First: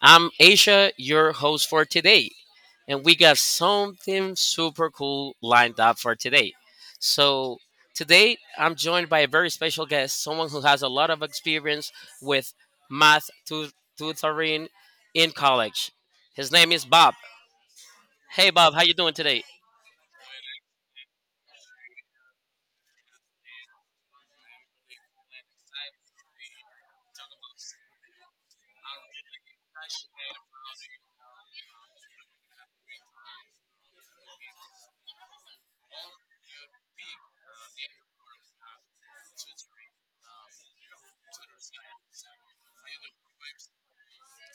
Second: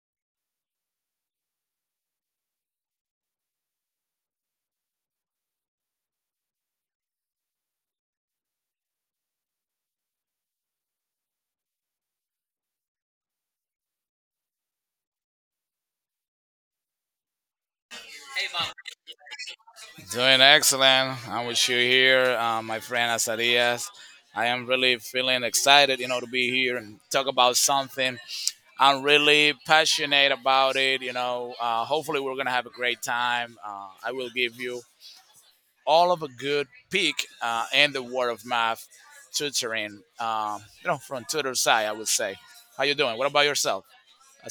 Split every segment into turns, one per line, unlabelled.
I'm Asia, your host for today, and we got something super cool lined up for today. So, today I'm joined by a very special guest, someone who has a lot of experience with math tu- tutoring in college. His name is Bob. Hey, Bob, how you doing today?
Excellent. And we're here, my friend Azarias. I am really feeling excited, to be here and talk about something. I'm really passionate about it. Hopefully, we're going to have a great time. I will give you all of a good peek in the world of math tutoring, from tutor side, I would say. How you doing? What about yourself,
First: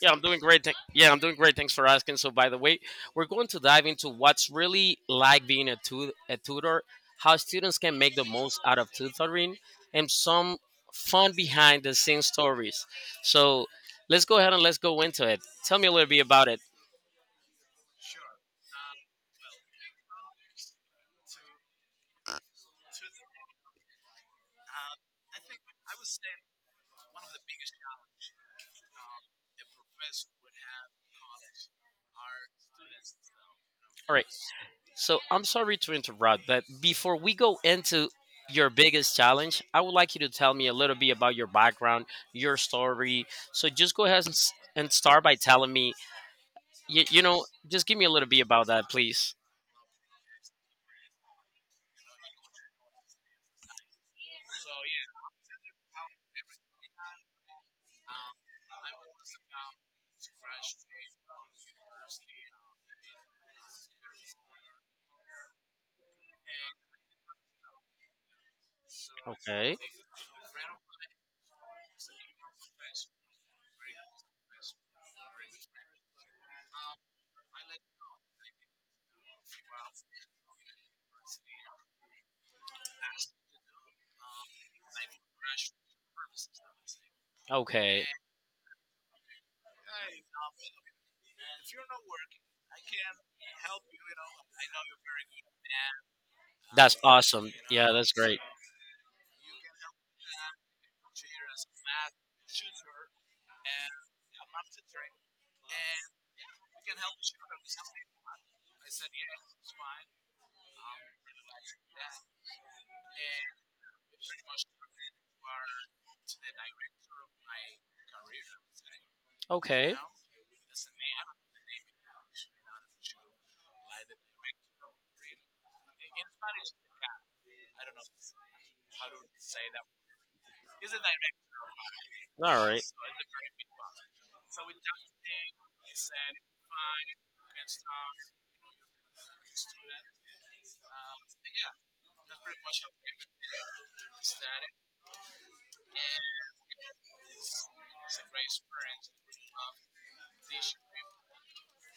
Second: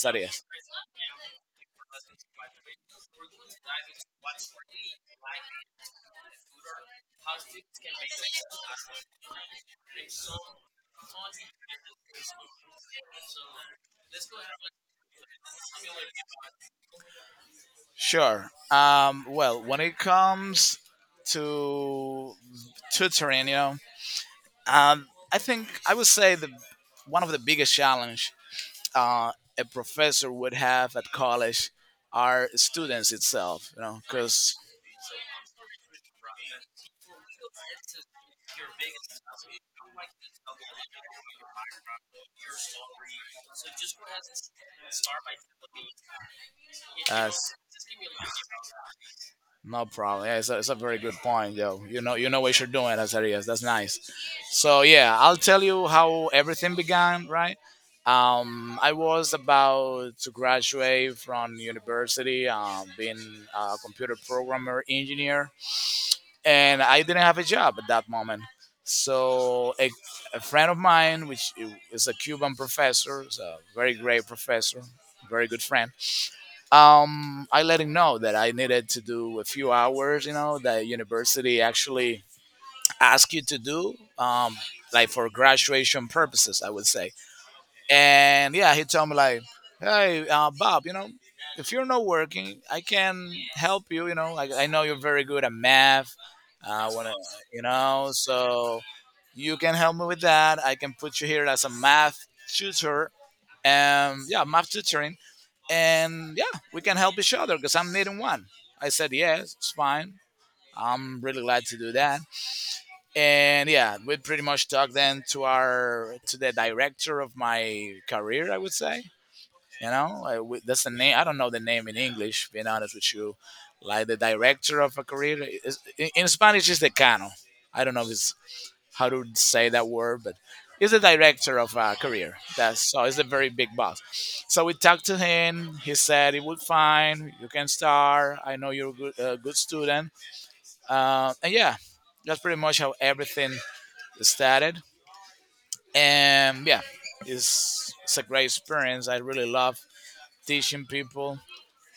Yeah, I'm doing great. Yeah, I'm doing great. Thanks for asking. So, by the way, we're going to dive into what's really like being a tutor, how students can make the most out of tutoring, and some fun behind the scenes stories. So, let's go ahead and let's go into it. Tell me a little bit about it.
Sure. Well, when it comes to tutoring, Um, I think I would say the one of the biggest challenge uh, a professor would have at college are students itself. You know,
All right.
because
So, I'm sorry to interrupt, but before we go into your biggest challenge, I would like you to tell me a little bit about your background, your story. So, just go ahead and start by telling me you know, just give me a little bit about that, please.
no problem. Yeah, it's a very good point, yo. You know what you're doing, Azarias. That's nice. So yeah, I'll tell you how everything began, right? I was about to graduate from university, being a computer programmer engineer, and I didn't have a job at that moment. So
Okay.
a friend of mine, which is a Cuban professor, is a very great professor, very good friend, I let him know that I needed to do a few hours, that university actually asked you to do, like for graduation purposes, I would say.
Okay.
And yeah, he told me like, hey, Bob, if you're not working, I can help you. You know, like I know you're very good at math.
That's
When I want to,
awesome. Yeah, that's great.
so you can help me with that. I can put you here as a math tutor. And yeah, math tutoring, and yeah, we can help each other because I'm needing one. I said, yes, it's fine. I'm really glad to do that. And yeah, we pretty much talked then to our to the director of my career, I would say. You
Okay.
know, that's the name. I don't know the name in English. Being honest with you, like the director of a career is, in Spanish, is decano. I don't know if it's how to say that word, but he's the director of career.
All right.
That's, so he's a very big boss. So we talked to him. He said it would fine. You can start. I know you're a good student. And yeah, that's pretty much how everything started. And yeah, it's a great experience. I really love teaching people.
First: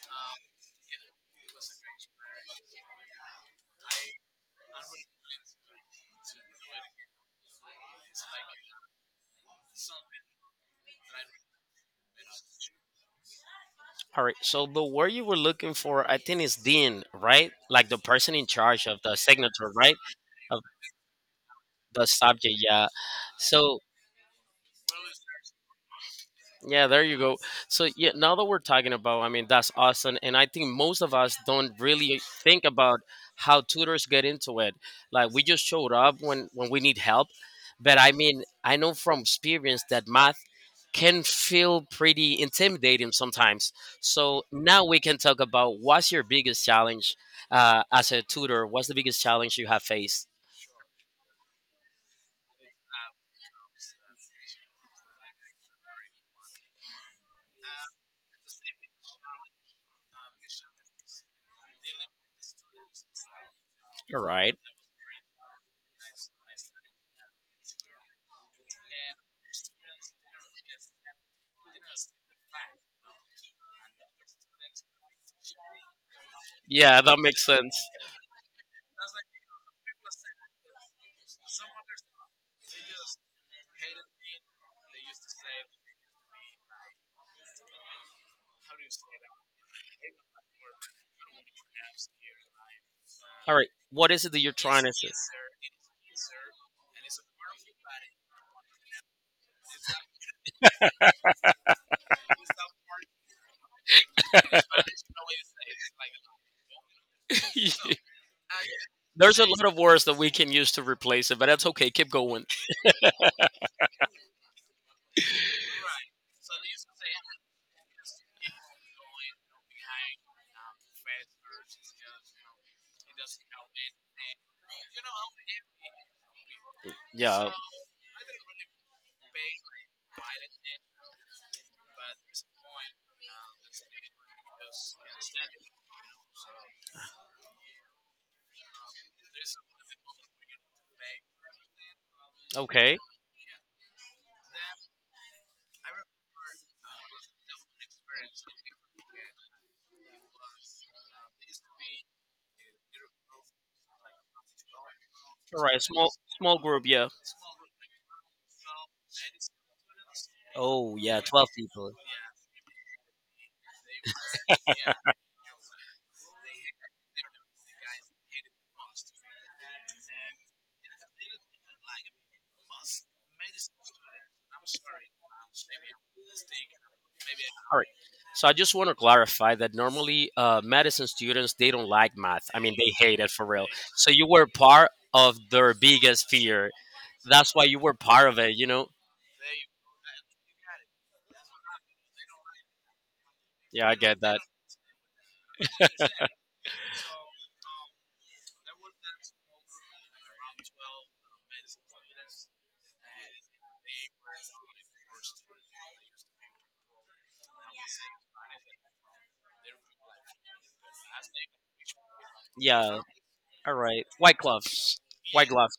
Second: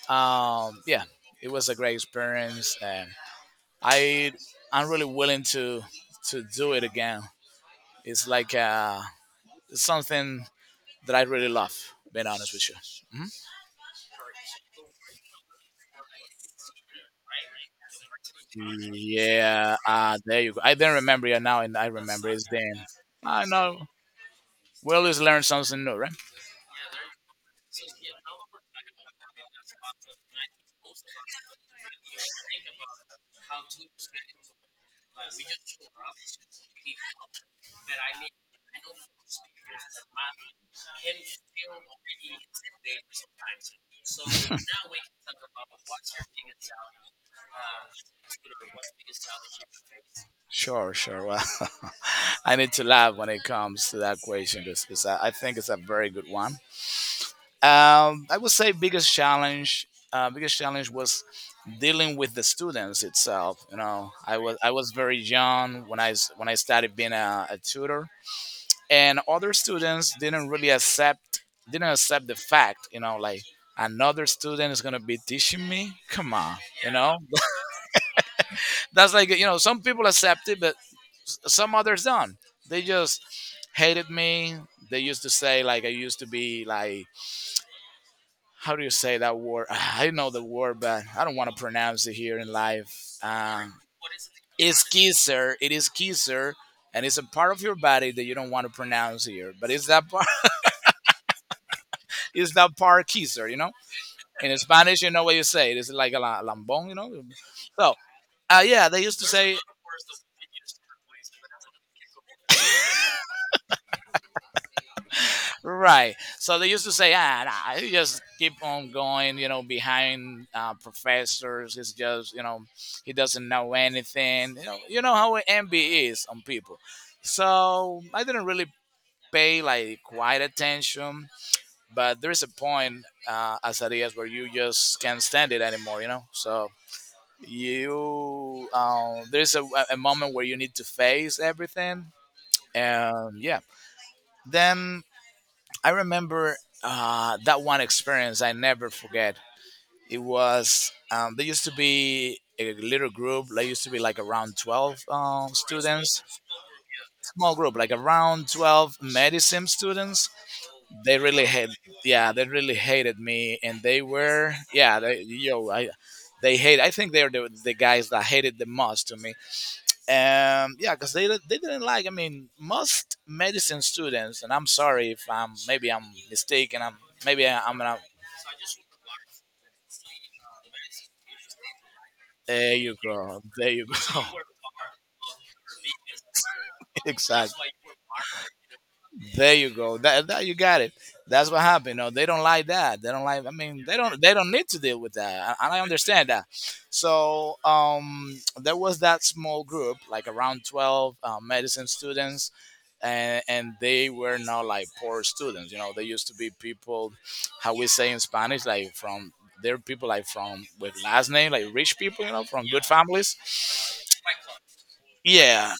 Yeah, it was a great experience, and I I'm really willing to do it again. It's like, something that I really love. Being honest with you. Mhm.
All right. So the word you were looking for, I think, is dean, right? Like the person in charge of the signature,
Yeah,
right?
there you go.
Of
I didn't remember it now, and I
the
remember it's
subject.
then.
Yeah.
I know.
So
We always learn something new, right?
yeah, there you go. So yeah, now that we're talking about, I mean, that's awesome, and I think most of us don't really think about how tutors get into it. Like we just showed up when we need help, but I mean, I know from experience that math can feel pretty intimidating sometimes. So now we can talk about what's your biggest challenge as a tutor. What's the biggest challenge you have faced?
Sure, sure. Well, I need to laugh when it comes to that question because I think it's a very good one. I would say biggest challenge was dealing with the students itself. You know,
All
I was
right.
I was very young when I started being a tutor. And other students didn't really accept didn't accept the fact, you know, like another student is going to be teaching me. Come on, you
Yeah,
know,
that makes sense.
that's like, some people accept it, but some others don't. They just hated me. They used to say, like, I used to be like, how do you say that word? I know the word, but I don't want to pronounce it here in life
All right.
um
What is it that you're trying
It's
to say?
kisser. It is kisser. And it's a part of your body that you don't want to pronounce here, but it's that part. It's that part, kisser. In Spanish, you know what you say. It's like a lambón. So, yeah, they used to
There's a
say,
lot of words that we can use to replace it, but that's okay. Keep going.
right. So they used to say, ah, nah, you just keep on going, behind professors. It's just, he doesn't know anything. You know how envy is on people.
Yeah.
So I didn't really pay like quite attention, but there is a point, as it is, where you just can't stand it anymore. So, you there's a moment where you need to face everything.
Okay.
And yeah, then I remember, that one experience I never forget. It was, there used to be a little group. There used to be like around 12,
All right.
students.
Small group. Yeah.
Small group, like around 12 medicine students.
Oh,
They
yeah,
really
12
hate
people.
yeah they really hated me. And they were, yeah, they, yo, I, they hate. I think they're the guys that hated the most to me. Um yeah, because they didn't like, I mean, most medicine students, and I'm sorry if I'm, maybe I'm mistaken, I'm, maybe I'm
All right.
gonna,
So I just want to clarify that normally medicine students, they don't like math. I
there
mean, they
you
hate it
go,
for real.
there you
So
go.
you were part of their biggest fear. That's why
Exactly.
you were part of it, you know?
There you go. That you got it. That's what happened. No, they don't like that. They don't like. I mean,
Yeah, I
they don't.
get
They
that.
don't need to deal with that. And I understand that. So, there was that small group, like around 12 medicine students, and they were not like poor students. You know, they used to be people, how we say in Spanish, like from. They're people like from with last name, like rich people, you know, from good
Yeah,
families.
all right. White glove, white glove.
Yeah,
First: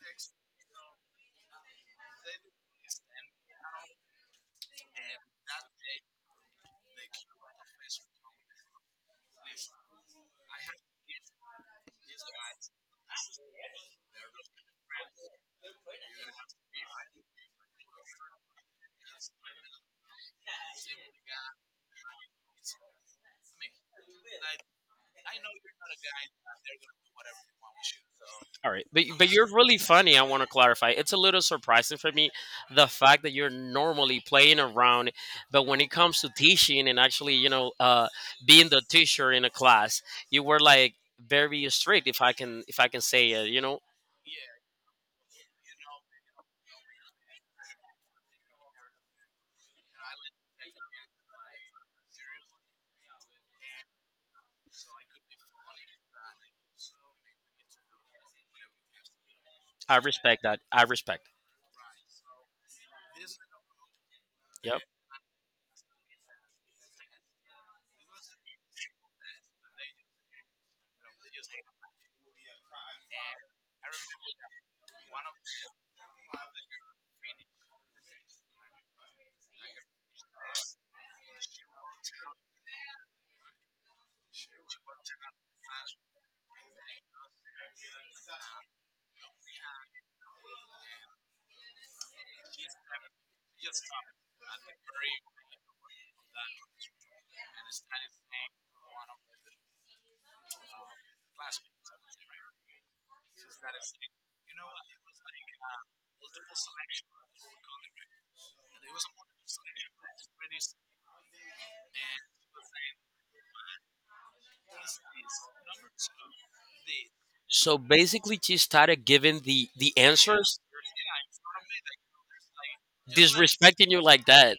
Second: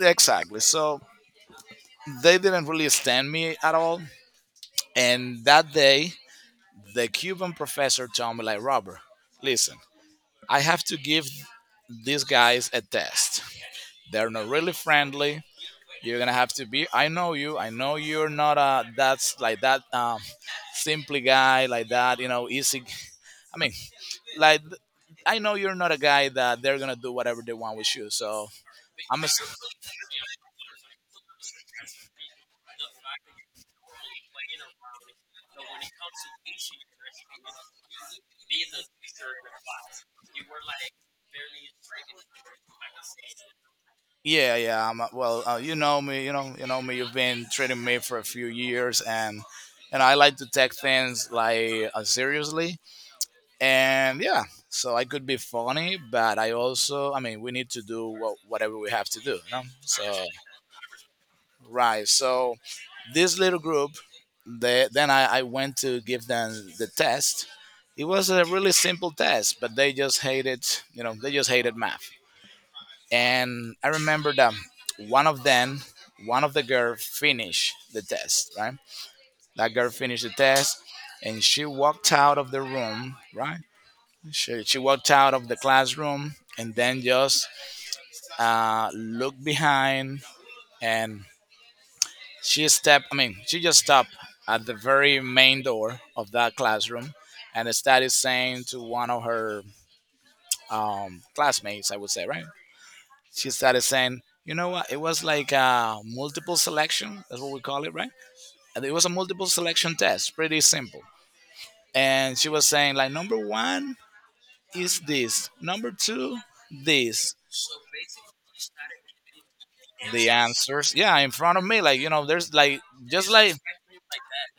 exactly. So they didn't really stand me at all. And that day, the Cuban professor told me, like, Robert, listen, I have to give these guys a test. They're not really friendly. You're gonna have to be. I know you. I know you're not a that's like that, simply guy like that. You know, easy. I mean, like, I know you're not a guy that they're gonna do whatever they want with you. So
All right,
I'm a,
but you're really funny. I want to clarify. It's a little surprising for me the fact that you're normally playing around, but when it comes to teaching and actually, you know, being the teacher in a class, you were like very strict. If I can say it, you know,
yeah, yeah. Well, you know me. You know me. You've been treating me for a few years, and I like to take things like, seriously. And yeah, so I could be funny, but I also, I mean, we need to do whatever we have to do, you know?
I
So
respect that. I respect.
right, so this little group,
Yep.
then I went to give them the test. It was a really simple test, but they just hated math. And I remember that one of them one of the girls, finished the test, right? That girl finished the test, and she walked out of the room. Right, she walked out of the classroom, and then just, looked behind, and she stepped, I mean, she just stopped at the very main door of that classroom, and started saying to one of her, classmates, I would say, right? She started saying, you know what? It was like a multiple selection. That's what we call it, right? And it was a multiple selection test, pretty simple. And she was saying, like, number one is this, number two, this,
So basically, she started giving the
the
answers,
answers, yeah, in front of me, like, you know, there's like, just like,
disrespecting you like that.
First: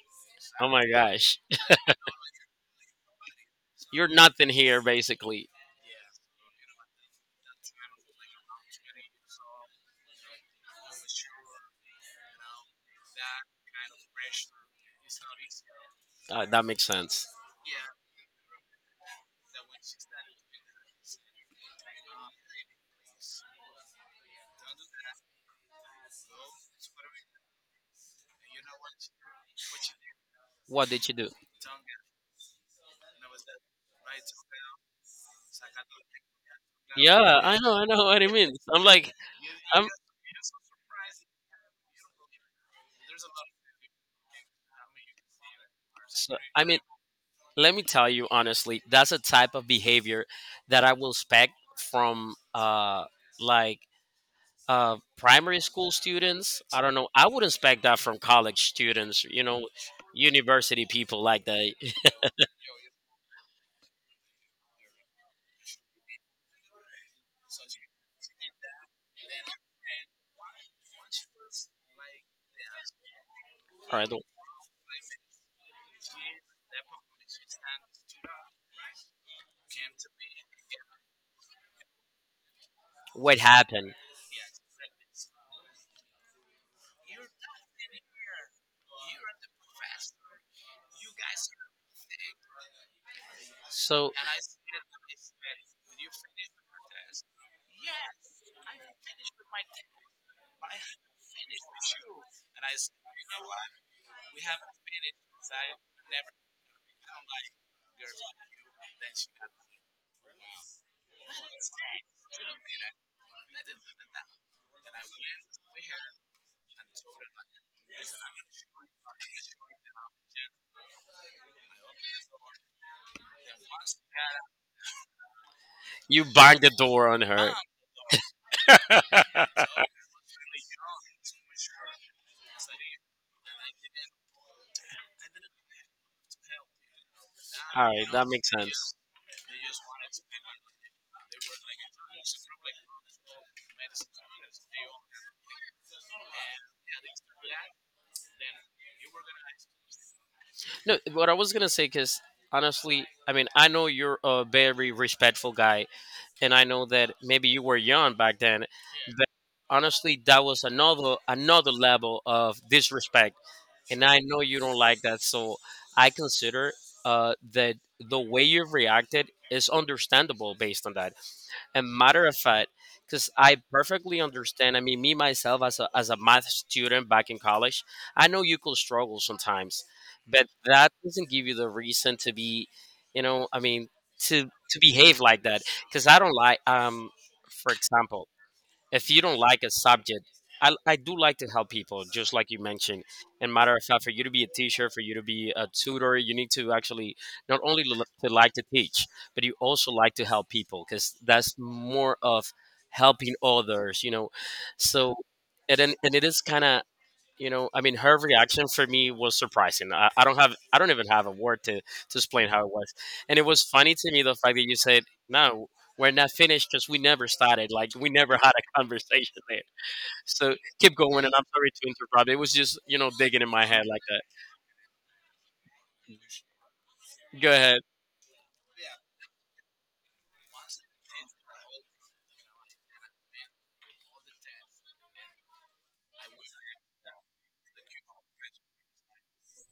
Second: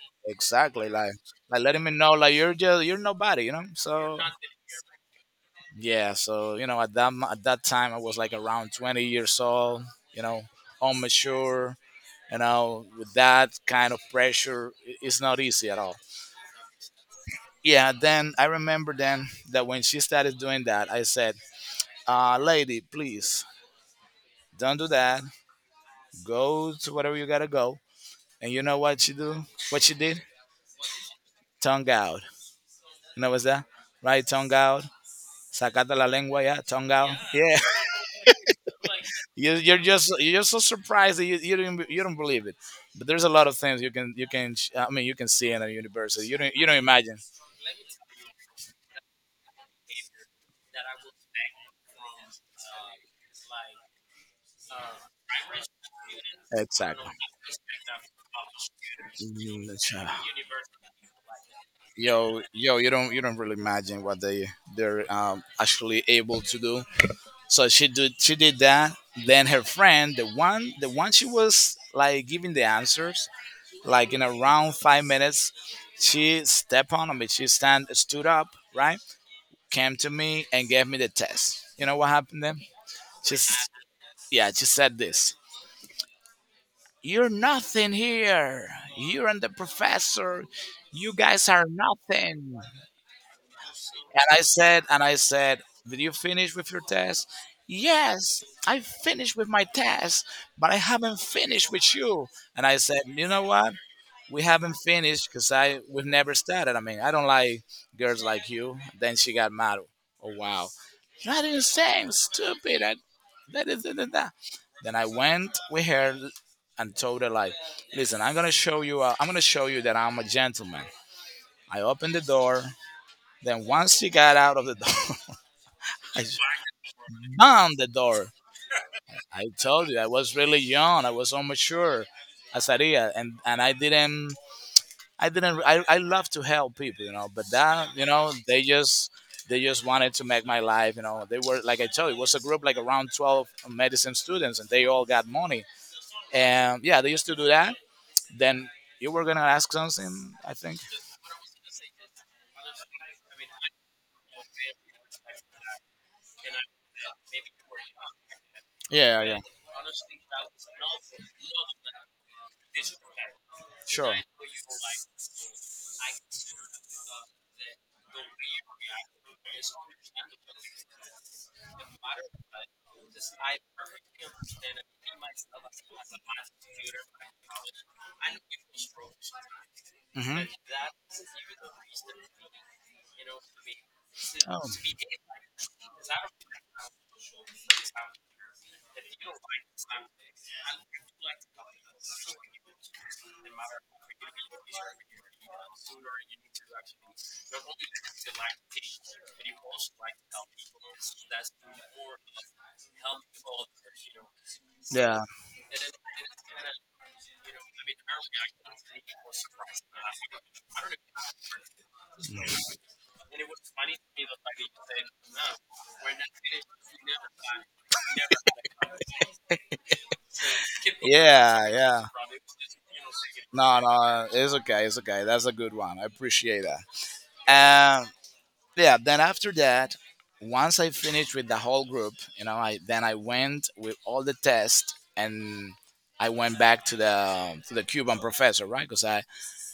Oh my
exactly, like
gosh.
like letting me know, like, you're nobody, you know.
You're
So
nothing here, basically.
yeah, so at that time, I was like around 20 years old, you know, immature, you know, with that kind of pressure. It's not easy at all.
That makes sense.
Yeah, then I remember, then, that when she started doing that, I said, lady, please, don't do that. Go to whatever you gotta go. And you know what she did?
What did you do?
Tongue out. You know what's that? Right, tongue out. Sacata la lengua, yeah, tongue out.
Yeah,
Yeah,
I know what it means. I'm like,
you, you're
I'm.
just you're just so surprised that you don't believe it. But there's a lot of things you can, I mean, you can see in a universe that
So,
you don't
I
you don't
mean,
imagine.
let me tell you honestly, that's a type of behavior that I will expect from like primary school students. I don't know.
Exactly.
I would expect that from college students. You
Mm,
know,
that's right.
university people like that.
Yo, yo, you don't really imagine what they're, actually able to do. So she did that. Then her friend, the one she was like giving the answers,
All right,
like in around 5 minutes, she stepped on me. She stand stood up, right? Came to me and gave me the test. You know what happened then?
what
She's
happened?
yeah, she said this. You're nothing here. You're, and the professor. You guys are nothing.
So
And I said, did you finish with your test? Yes, I finished with my test, but I haven't finished with you. And I said, you know what? We haven't finished because I we've never started. I mean, I don't like girls like you. Then she got mad. Oh wow, you're not even stupid. That is that. Then I went with her and told her like, listen, I'm gonna show you. I'm gonna show you that I'm a gentleman. I opened the door. Then once she got out of the door, I
you banged the door on her.
slammed the door.
All
I told you I was really young. I was so mature, Azaria, and I didn't. I love to help people, you know. But that, you
right, that
know,
makes
they
sense.
just they just wanted to make my life, you know. They were like I told you, it was a group like around twelve medicine students, and they all got money. And yeah, they used to do that. Then you were gonna ask something, I think.
No, what I was gonna say, because honestly, I mean, I know you're a very respectful guy, and I know that maybe you were young back then,
Yeah,
but
yeah,
honestly, that was another level of disrespect, and
sure.
I know you don't like that. So I consider that the way you've reacted is understandable based on that. And matter of fact, because I perfectly understand. I mean, me myself as a math student back in college, I know you could struggle sometimes,
Hmm.
but that doesn't give you the reason to be, you know, I mean,
Oh.
to behave like that. Because I don't like for example, if you don't like a subject I do like to help people just like you mentioned, and matter of fact, for you to be a teacher, for you to be a tutor, you need to actually not only to like to teach, but you also like to help people because that's more of helping others, you know. So
Yeah.
and then, and it is kind of, you know, I mean, her reaction for me was surprising. I don't have, I don't even have a word to explain how it was. And it was funny to me the fact that you said no, we're not finished because we never started, like we never had a conversation there. So keep going, and I'm
Yeah,
sorry to
yeah.
interrupt. It was just, you know, digging in my
No,
head like that.
no, it's okay, it's okay. That's a good one. I appreciate that.
Go ahead.
Um, yeah. Then after that, once I finished with the whole group, you know, I then I went with all the tests and I went back to the Cuban professor, right? Because I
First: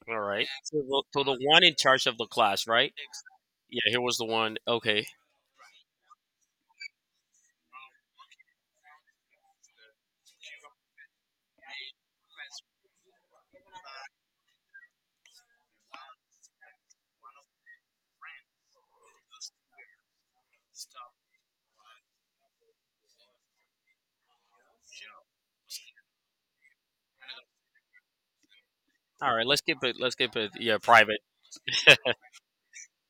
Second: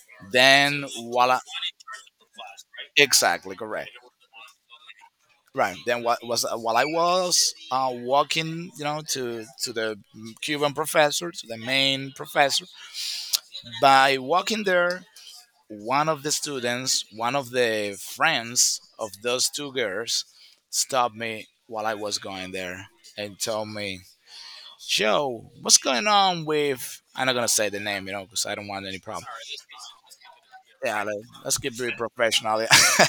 All right, so
then
so the
voila,
one in charge of the class, right?
exactly
Yeah,
correct.
here was the one. Okay.
Right. Then what was while I was walking, you know, to the Cuban professor, to the main professor. By walking there, one of the students, one of the friends of those two girls, stopped me while I was going there and told me, "Joe, what's going on with?" I'm not gonna say the name, you know, because I don't want any problem.
All right, let's keep it, yeah,
Yeah, like,
private.
let's get very professional.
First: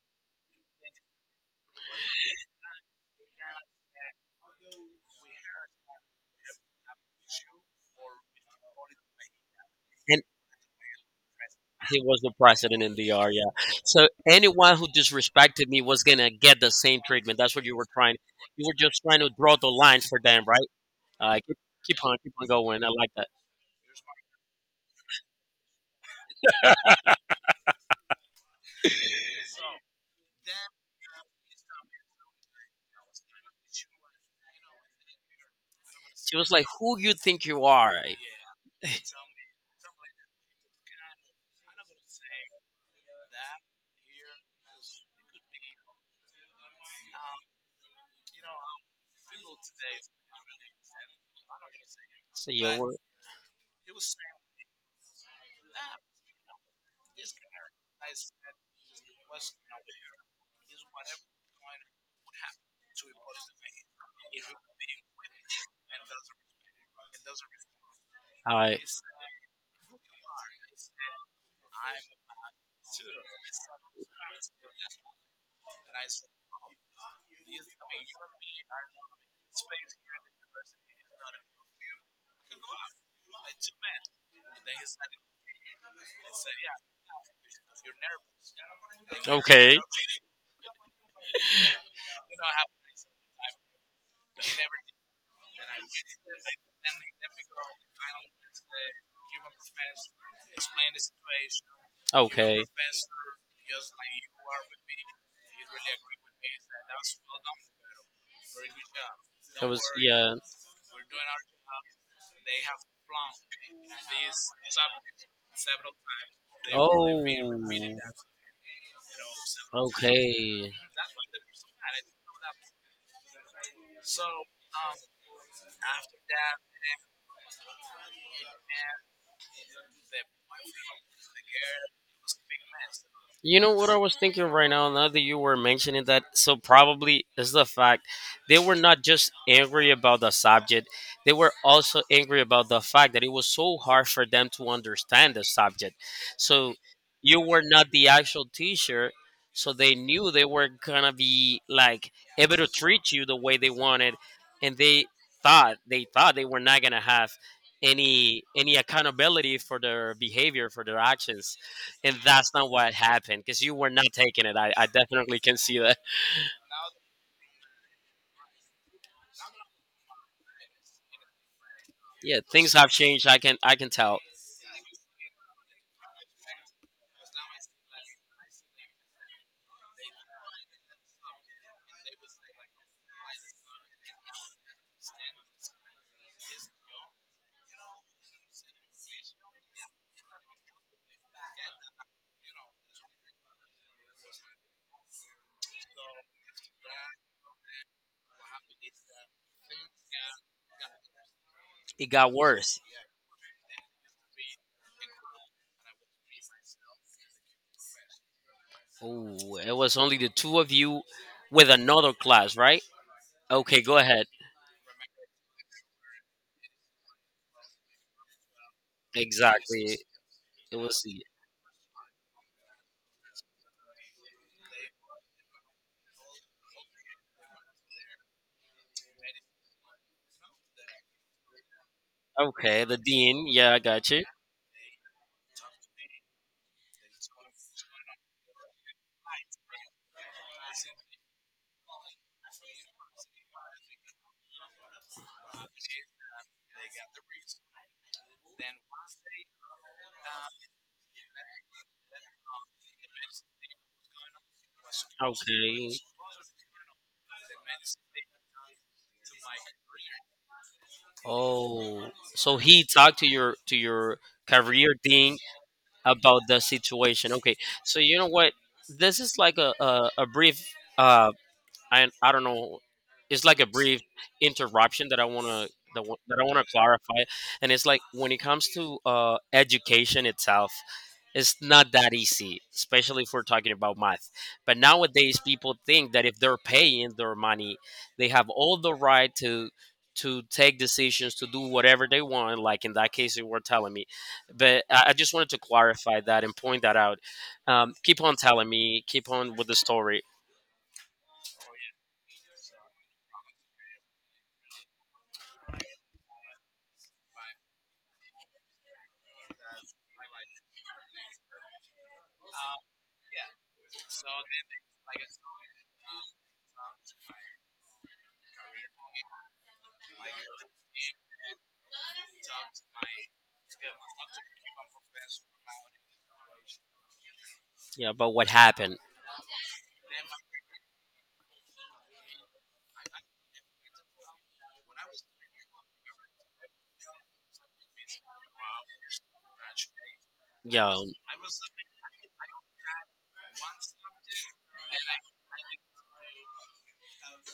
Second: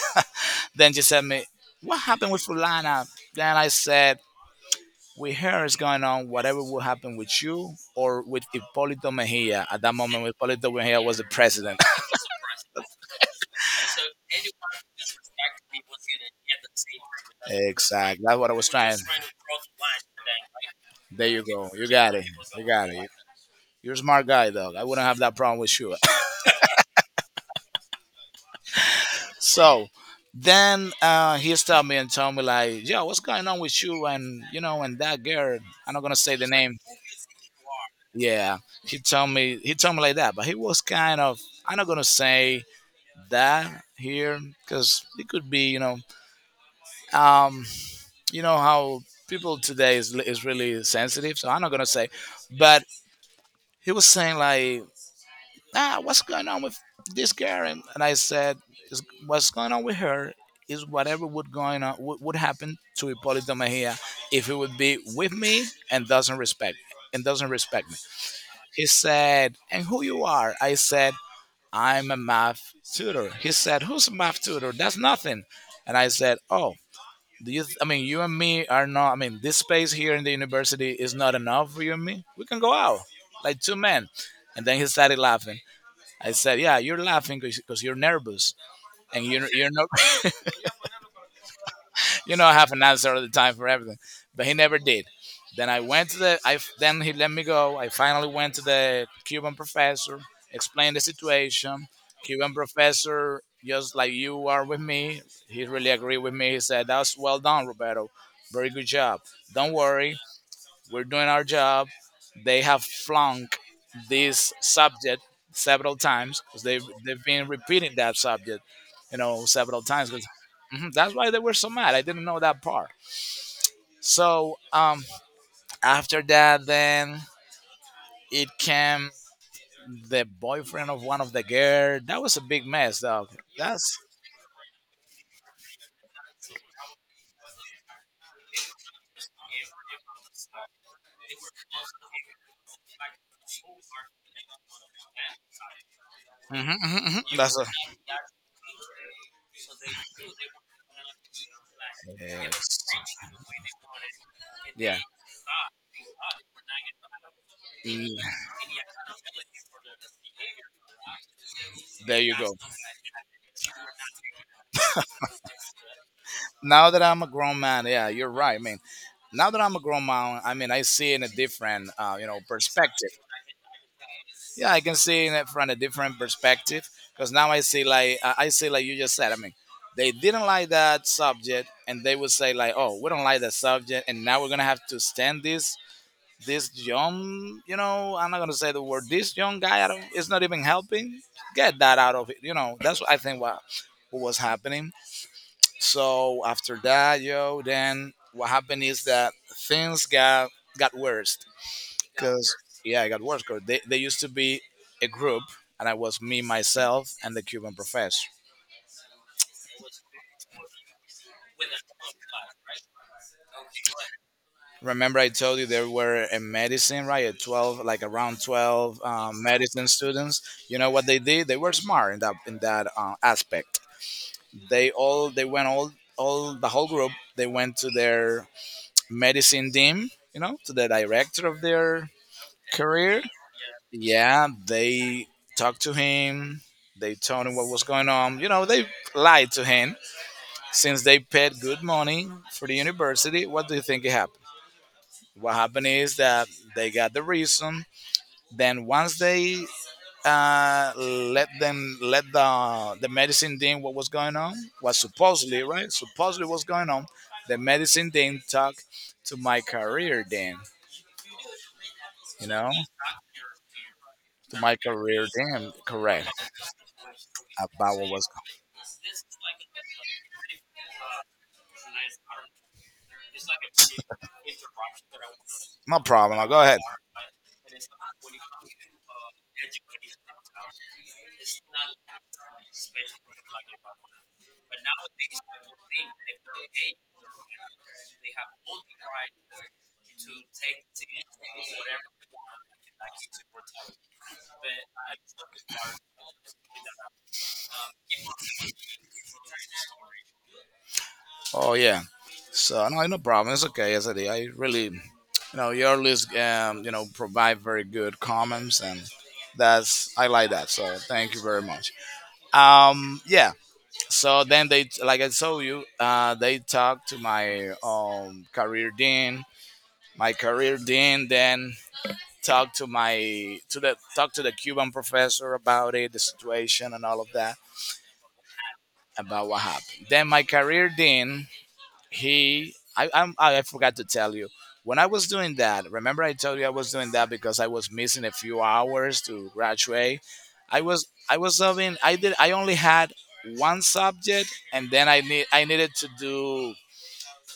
Then she said me, "What happened with Fulana?" Then I said, with her is going on whatever will happen with you or with Hipólito Mejia. At that
And
moment, Hipólito Mejia was the president.
he was the president in DR, yeah. So anyone who disrespected me was gonna get the same treatment. That's what you were trying.
Exactly. That's what I
You
was
were
trying.
just trying to draw the line for them, right?
There
Uh,
you
keep,
go. You
Keep
got
on,
it.
keep on
You
going. I
got it.
like that.
You're a smart guy, dog. I wouldn't have that problem with you. So then he stopped me and told me like, "Yo, what's going on with you and you know and that girl? I'm not gonna say
She
the
was like,
name.
"Who you think you are?"
Yeah, he told me like that, but he was kind of I'm not gonna say that here because it could be um you know how people today is really sensitive so I'm not gonna say
So you
but
were,
he was saying like ah what's going on with this girl and I said "Is- what's going on with her is whatever would going on would happen to Hippolyto Mejia if he would be with me and doesn't respect and doesn't respect me.
I
He said, "And who you are?" I said, I'm a math tutor. He said, Who's a math tutor? That's nothing. And I said, Oh, do you, I mean, you and me are not, I mean, this space here in the university is not enough for you and me. We can go out like two men. And then he started laughing. I said, Yeah, you're laughing because you're nervous and you're
okay,
not you know, I have an answer all the time for everything. But he never did. Then I went to the. I then he let me go. I finally went to the Cuban professor, explained the situation. Cuban
okay.
professor, just like you are with me, he really agreed with me. He said, "That's well done, Roberto. Very good job.
It
Don't
was
worry.
yeah.
We're doing our job. They have flunked this subject several times because they've,
Oh,
they've been repeating that subject, you know, several times. Because
okay.
that's why they were so mad. I didn't know that part. So after that, then it came the boyfriend of one of the girl. That was a big mess, dog.
You know what
That's
I was thinking right now, now that you were mentioning that, so probably is the fact they were not just angry about the subject, they were also angry about the fact that it was so hard for them to understand the subject. So you
that's a
were not the actual teacher, so they knew they were gonna be like able to
yes.
treat you the way they wanted, and
Yeah.
they thought they were not gonna have
Mm.
any accountability for their behavior, for their actions, and
There you
that's
go.
not what happened because you were not taking it. I definitely can see that.
Now that I'm a grown man, yeah, you're right. I mean, now that I'm a grown man, I mean, I see in a different, you know,
Yeah, things have
perspective.
changed. I can tell.
Yeah, I can see in it from a different perspective because now I see like I see like you just said. I mean, they didn't like that subject, and they would say like, "Oh, we don't like that subject," and now we're gonna have to stand this young, you know, I'm not gonna say the word this young guy. I don't. It's not even helping. Get that out of it. You know, that's what I think. What was happening. So after that, yo, then what happened is that things got worse
It got
because
worse.
yeah, it got worse 'cause they used to be a group, and I was me myself and the Cuban professor.
Oh, it was only the two of you with another class, right? Okay, go ahead.
Remember, I told you there were a medicine, right? Like around twelve medicine
Exactly.
students.
It
You know
was
what they
the
did? They were smart in that aspect. They went all the whole group. They went to their medicine dean, you know, to the director of their
okay. The
career,
dean. Yeah, I got you.
Yeah, they talked to him. They told him what was going on. You know, they lied to him since they paid good money for the university. What do you think happened? What happened is that they got the reason. Then once they let them let the medicine dean what was going on, what supposedly right,
Okay.
supposedly what's going on, the medicine dean talked to my career dean.
Oh,
You
so
know,
he talked to your
to my
career
career
dean
dean, correct
about the situation. Okay,
about
so
what
you
was
know what? This is like a brief uh, I don't know. It's like a brief interruption that I wanna
no problem.
that I
Now, go
wanna
ahead.
clarify, and it's like when it comes to education itself, it's not that easy, especially if we're talking about math. But nowadays, people think that if they're paying their money, they have all the right to take decisions to do whatever they want. Like in that case, you were telling me, but I just wanted to clarify that and point that out. Keep on telling me, keep on with the story,
Oh yeah. So no, no problem. It's okay. As I did, I really, you know, your list, you know, provide very good comments, and that's I like that. So thank you very much. Yeah. So then they, like I told you, they talked to my career dean. My career dean then talked to my to the talked to the Cuban professor about it, the situation, and all of that
yeah, about what happened.
about what happened. Then my career dean he I forgot to tell you when I was doing that remember I told you I was doing that because I was missing a few hours to graduate i
Yeah.
was I was having I did I only had one subject and then I needed to do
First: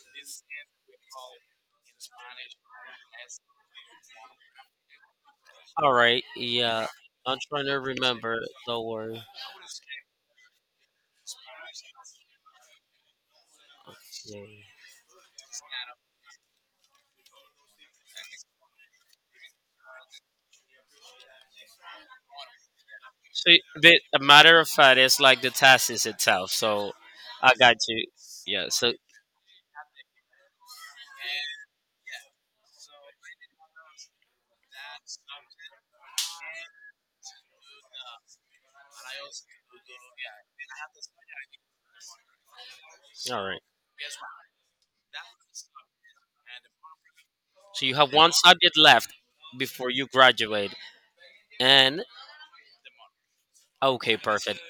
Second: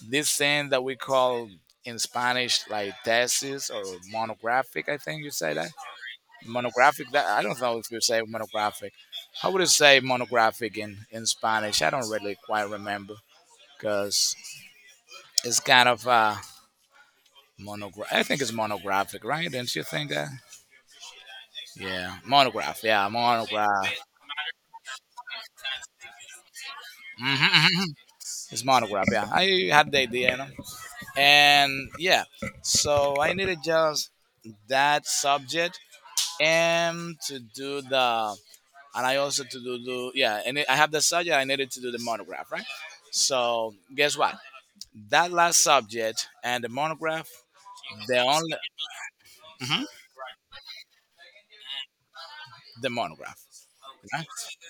this thing that we call in Spanish like thesis or monographic I think you say that
All right. Yeah.
monographic that
I'm
I don't
trying
know
to
if you say
remember. Don't
monographic
worry.
how would you say monographic in Spanish I don't really quite remember because
Yeah.
it's kind of Monograph. I think it's monographic, right? Didn't you think that? Yeah, monograph. Yeah,
So,
monograph.
but a matter of fact, it's like the task is itself. So, I got
Hmm.
you.
It's
Yeah. So,
monograph. Yeah, I had the idea, you know. And yeah, so I needed just that subject and to do the, and I also to do do yeah, and I have the subject. I needed to do the monograph, right?
all right.
So guess what? That last subject and the monograph,
So you have
the
one
only
subject left
mhm,
before you graduate, and
the monograph.
okay, perfect.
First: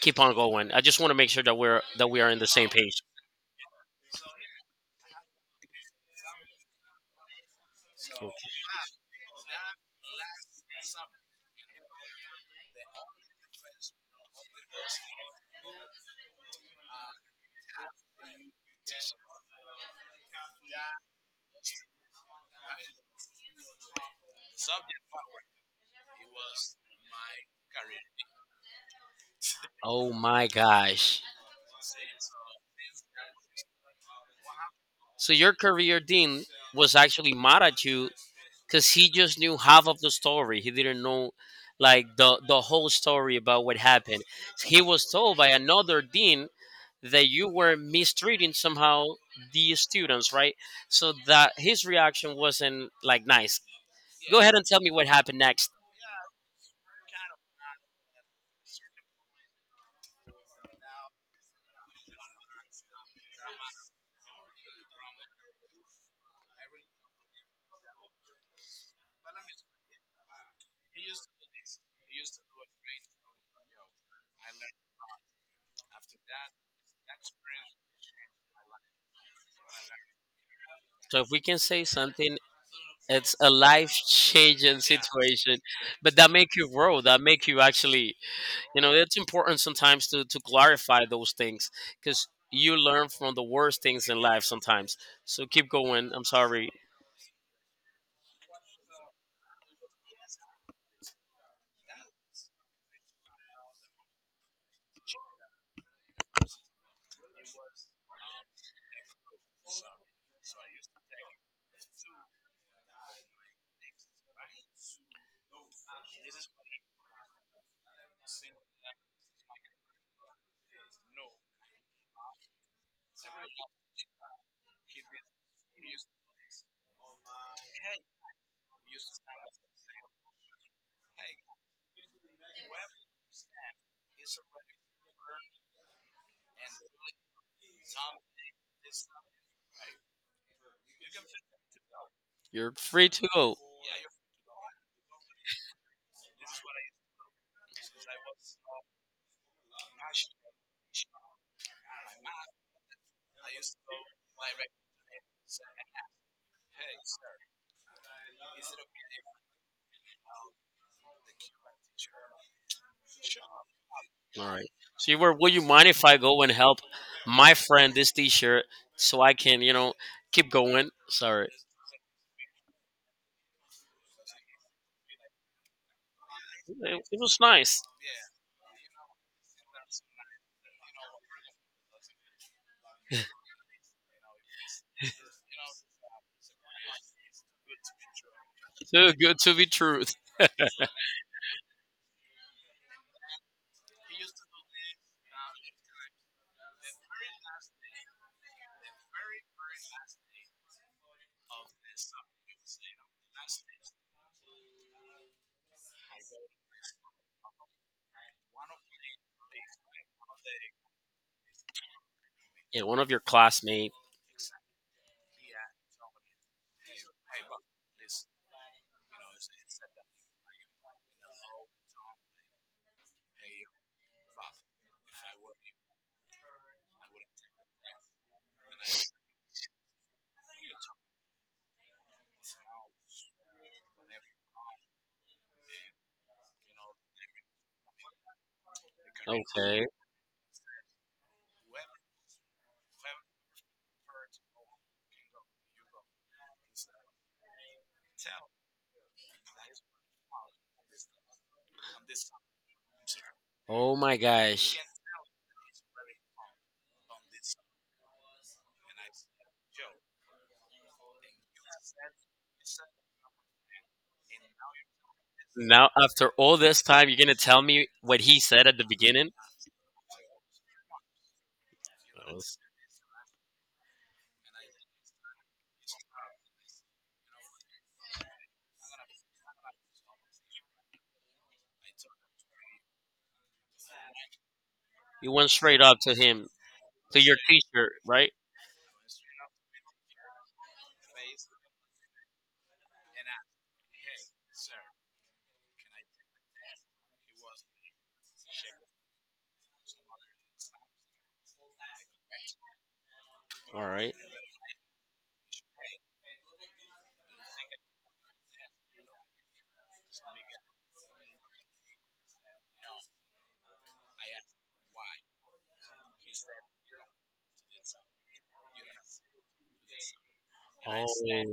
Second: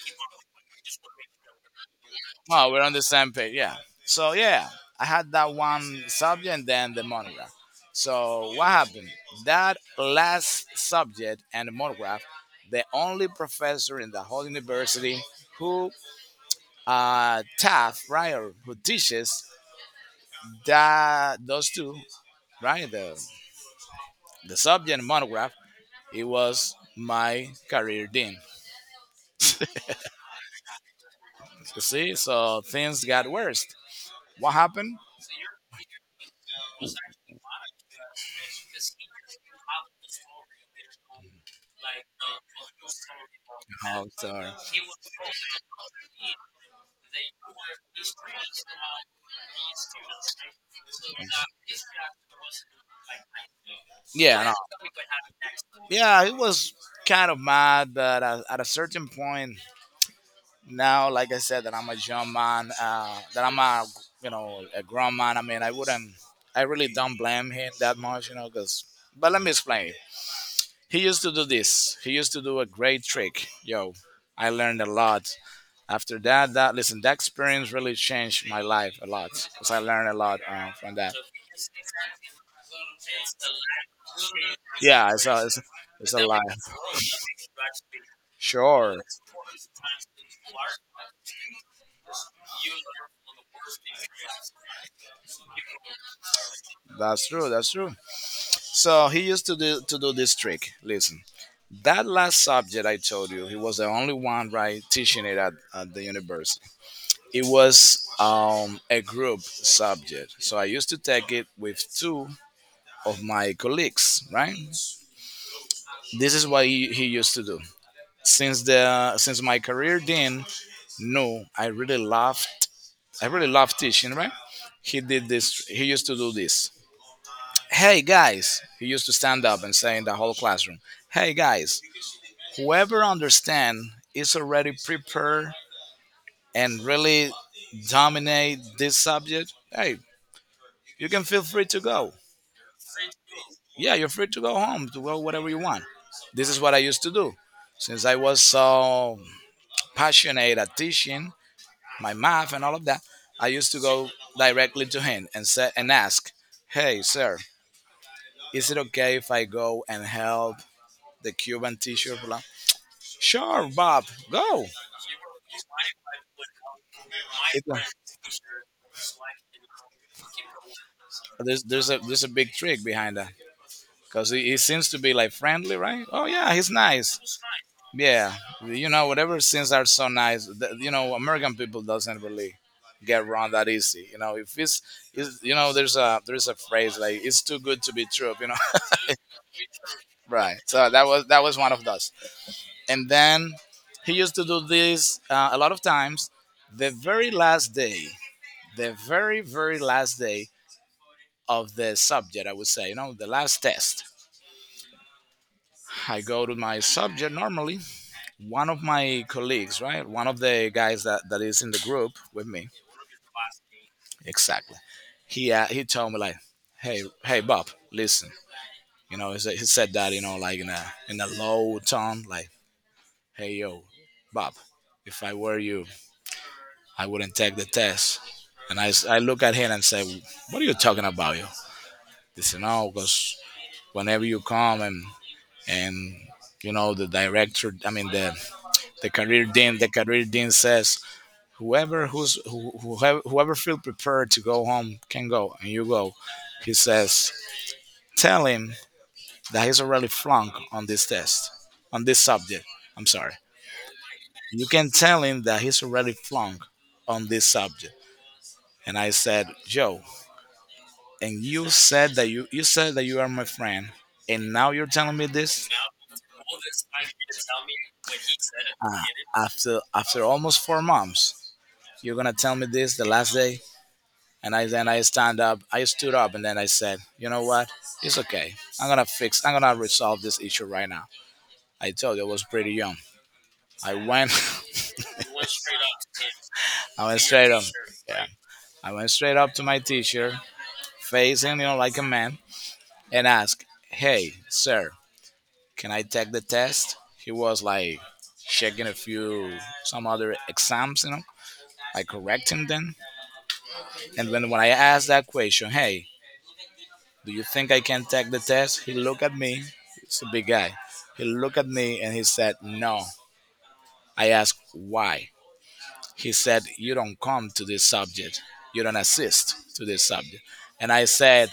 Keep on going. I just want to make sure that we're that we are in the same
Oh, we're on
page.
the same page. Yeah. So yeah, I had that one subject and then the monograph.
Okay.
So what happened? That last subject and the monograph, the only professor in the whole university who Taft Ryer who teaches that those two, right? The subject and monograph, it was my career dean.
Oh my gosh.
You see, so things got worse. What happened?
So your career dean was actually mad at you because he just knew half of the story. He didn't know like the whole story about what
Oh
happened.
sorry.
He was told by another dean that you were mistreating somehow the students, right? So that his reaction wasn't like nice. Go
Yeah,
ahead
no.
and tell me what happened next.
Yeah, it was kind of mad, but at a certain point now, like I said, that I'm a young man, that I'm a you know a grown man. I mean, I wouldn't, I really don't blame him that much, you know, because. But let me explain. He used to do this. He used to do a great trick. Yo, I learned a lot. After that, that listen, that experience really changed my life a lot because I learned a lot from that.
So if we can say something, it's a life changing
Yeah,
situation,
it's
but
a
that
life.
make you grow. That make you actually, you know,
Sure,
it's important sometimes to clarify those things because you learn from the worst things in life sometimes. So keep going, I'm sorry.
that's true. That's true. So he used to do this trick. Listen, that last subject I told you, he was the only one right teaching it at the university. It was a group subject. So I used to take it with two of my colleagues, right? This is what he used to do. Since my career then, no, I really loved teaching, right? He used to do this. Hey guys, he used to stand up and say in the whole classroom, Hey guys, whoever understand is already prepared and really dominate this subject, hey, you can feel free to go.
You're free to go.
Yeah, you're free to go home to go whatever you want. This is what I used to do. Since I was so passionate at teaching my math and all of that, I used to go directly to him and say and ask, "Hey, sir, is it okay if I go and help the Cuban teacher?" blah?" Sure, Bob,
All
go.
right, so you were, would you mind if I go and help my
It's
friend this t-shirt so I can, you know, keep going, sorry.
there's there's a big trick behind that because he seems to be like friendly, right? Oh yeah, he's
It
nice.
was nice.
Yeah, you know, whatever scenes are so nice, you know, American people doesn't really get wrong that easy. You know, if it's, it's, you know, there's a phrase like it's too good to be true, you know.
Too good to be truth.
Right, so that was one of those. And then he used to do this a lot of times. The very last day, the very very last day of the subject, I would say, you know, the last test, I go to my subject normally. One of my colleagues, right, one of the guys that is in the group with me.
Yeah, one of your classmates.
Exactly. He told me like, hey Bob, listen. You know, he said that, you know, like in a low tone, like, hey yo, Bob, if I were you, I wouldn't take the test. And I look at him and say, what are you talking about, yo? He said, no, because whenever you come and you know the director, I mean the career dean,
Okay.
the career dean says, whoever who's who, whoever whoever feel prepared to go home can go, and you go. He says, tell him that he's already flunk on this test, on this subject. I'm sorry.
Oh my
You
gosh.
can tell him that he's already flunk on this subject. And I said, Joe, and you said that you said that you are my friend, and now you're telling me this?
Now, after all this time, you're gonna tell me what he said at the
Ah,
beginning?
after almost 4 months, you're gonna tell
That
me this the last day, and I then I stand up, I stood up, and then I said, you know what? It's okay. I'm gonna fix. I'm gonna resolve this issue right now. I told you I was pretty young. I went,
you went straight up to him,
I
to
went
your
straight up.
teacher,
Yeah,
right?
I went straight up to my teacher, facing, you know, like a man, and asked, "Hey, sir, can I take the test?" He was like checking a few some other exams, you know, like correcting them.
All right.
And when I asked that question, "Hey, do you think I can take the test?" He looked at me. It's a big guy. He looked at me and he said, "No." I asked why. He said, you don't come to this subject,
Oh.
you don't assist to this subject. And I
All
said,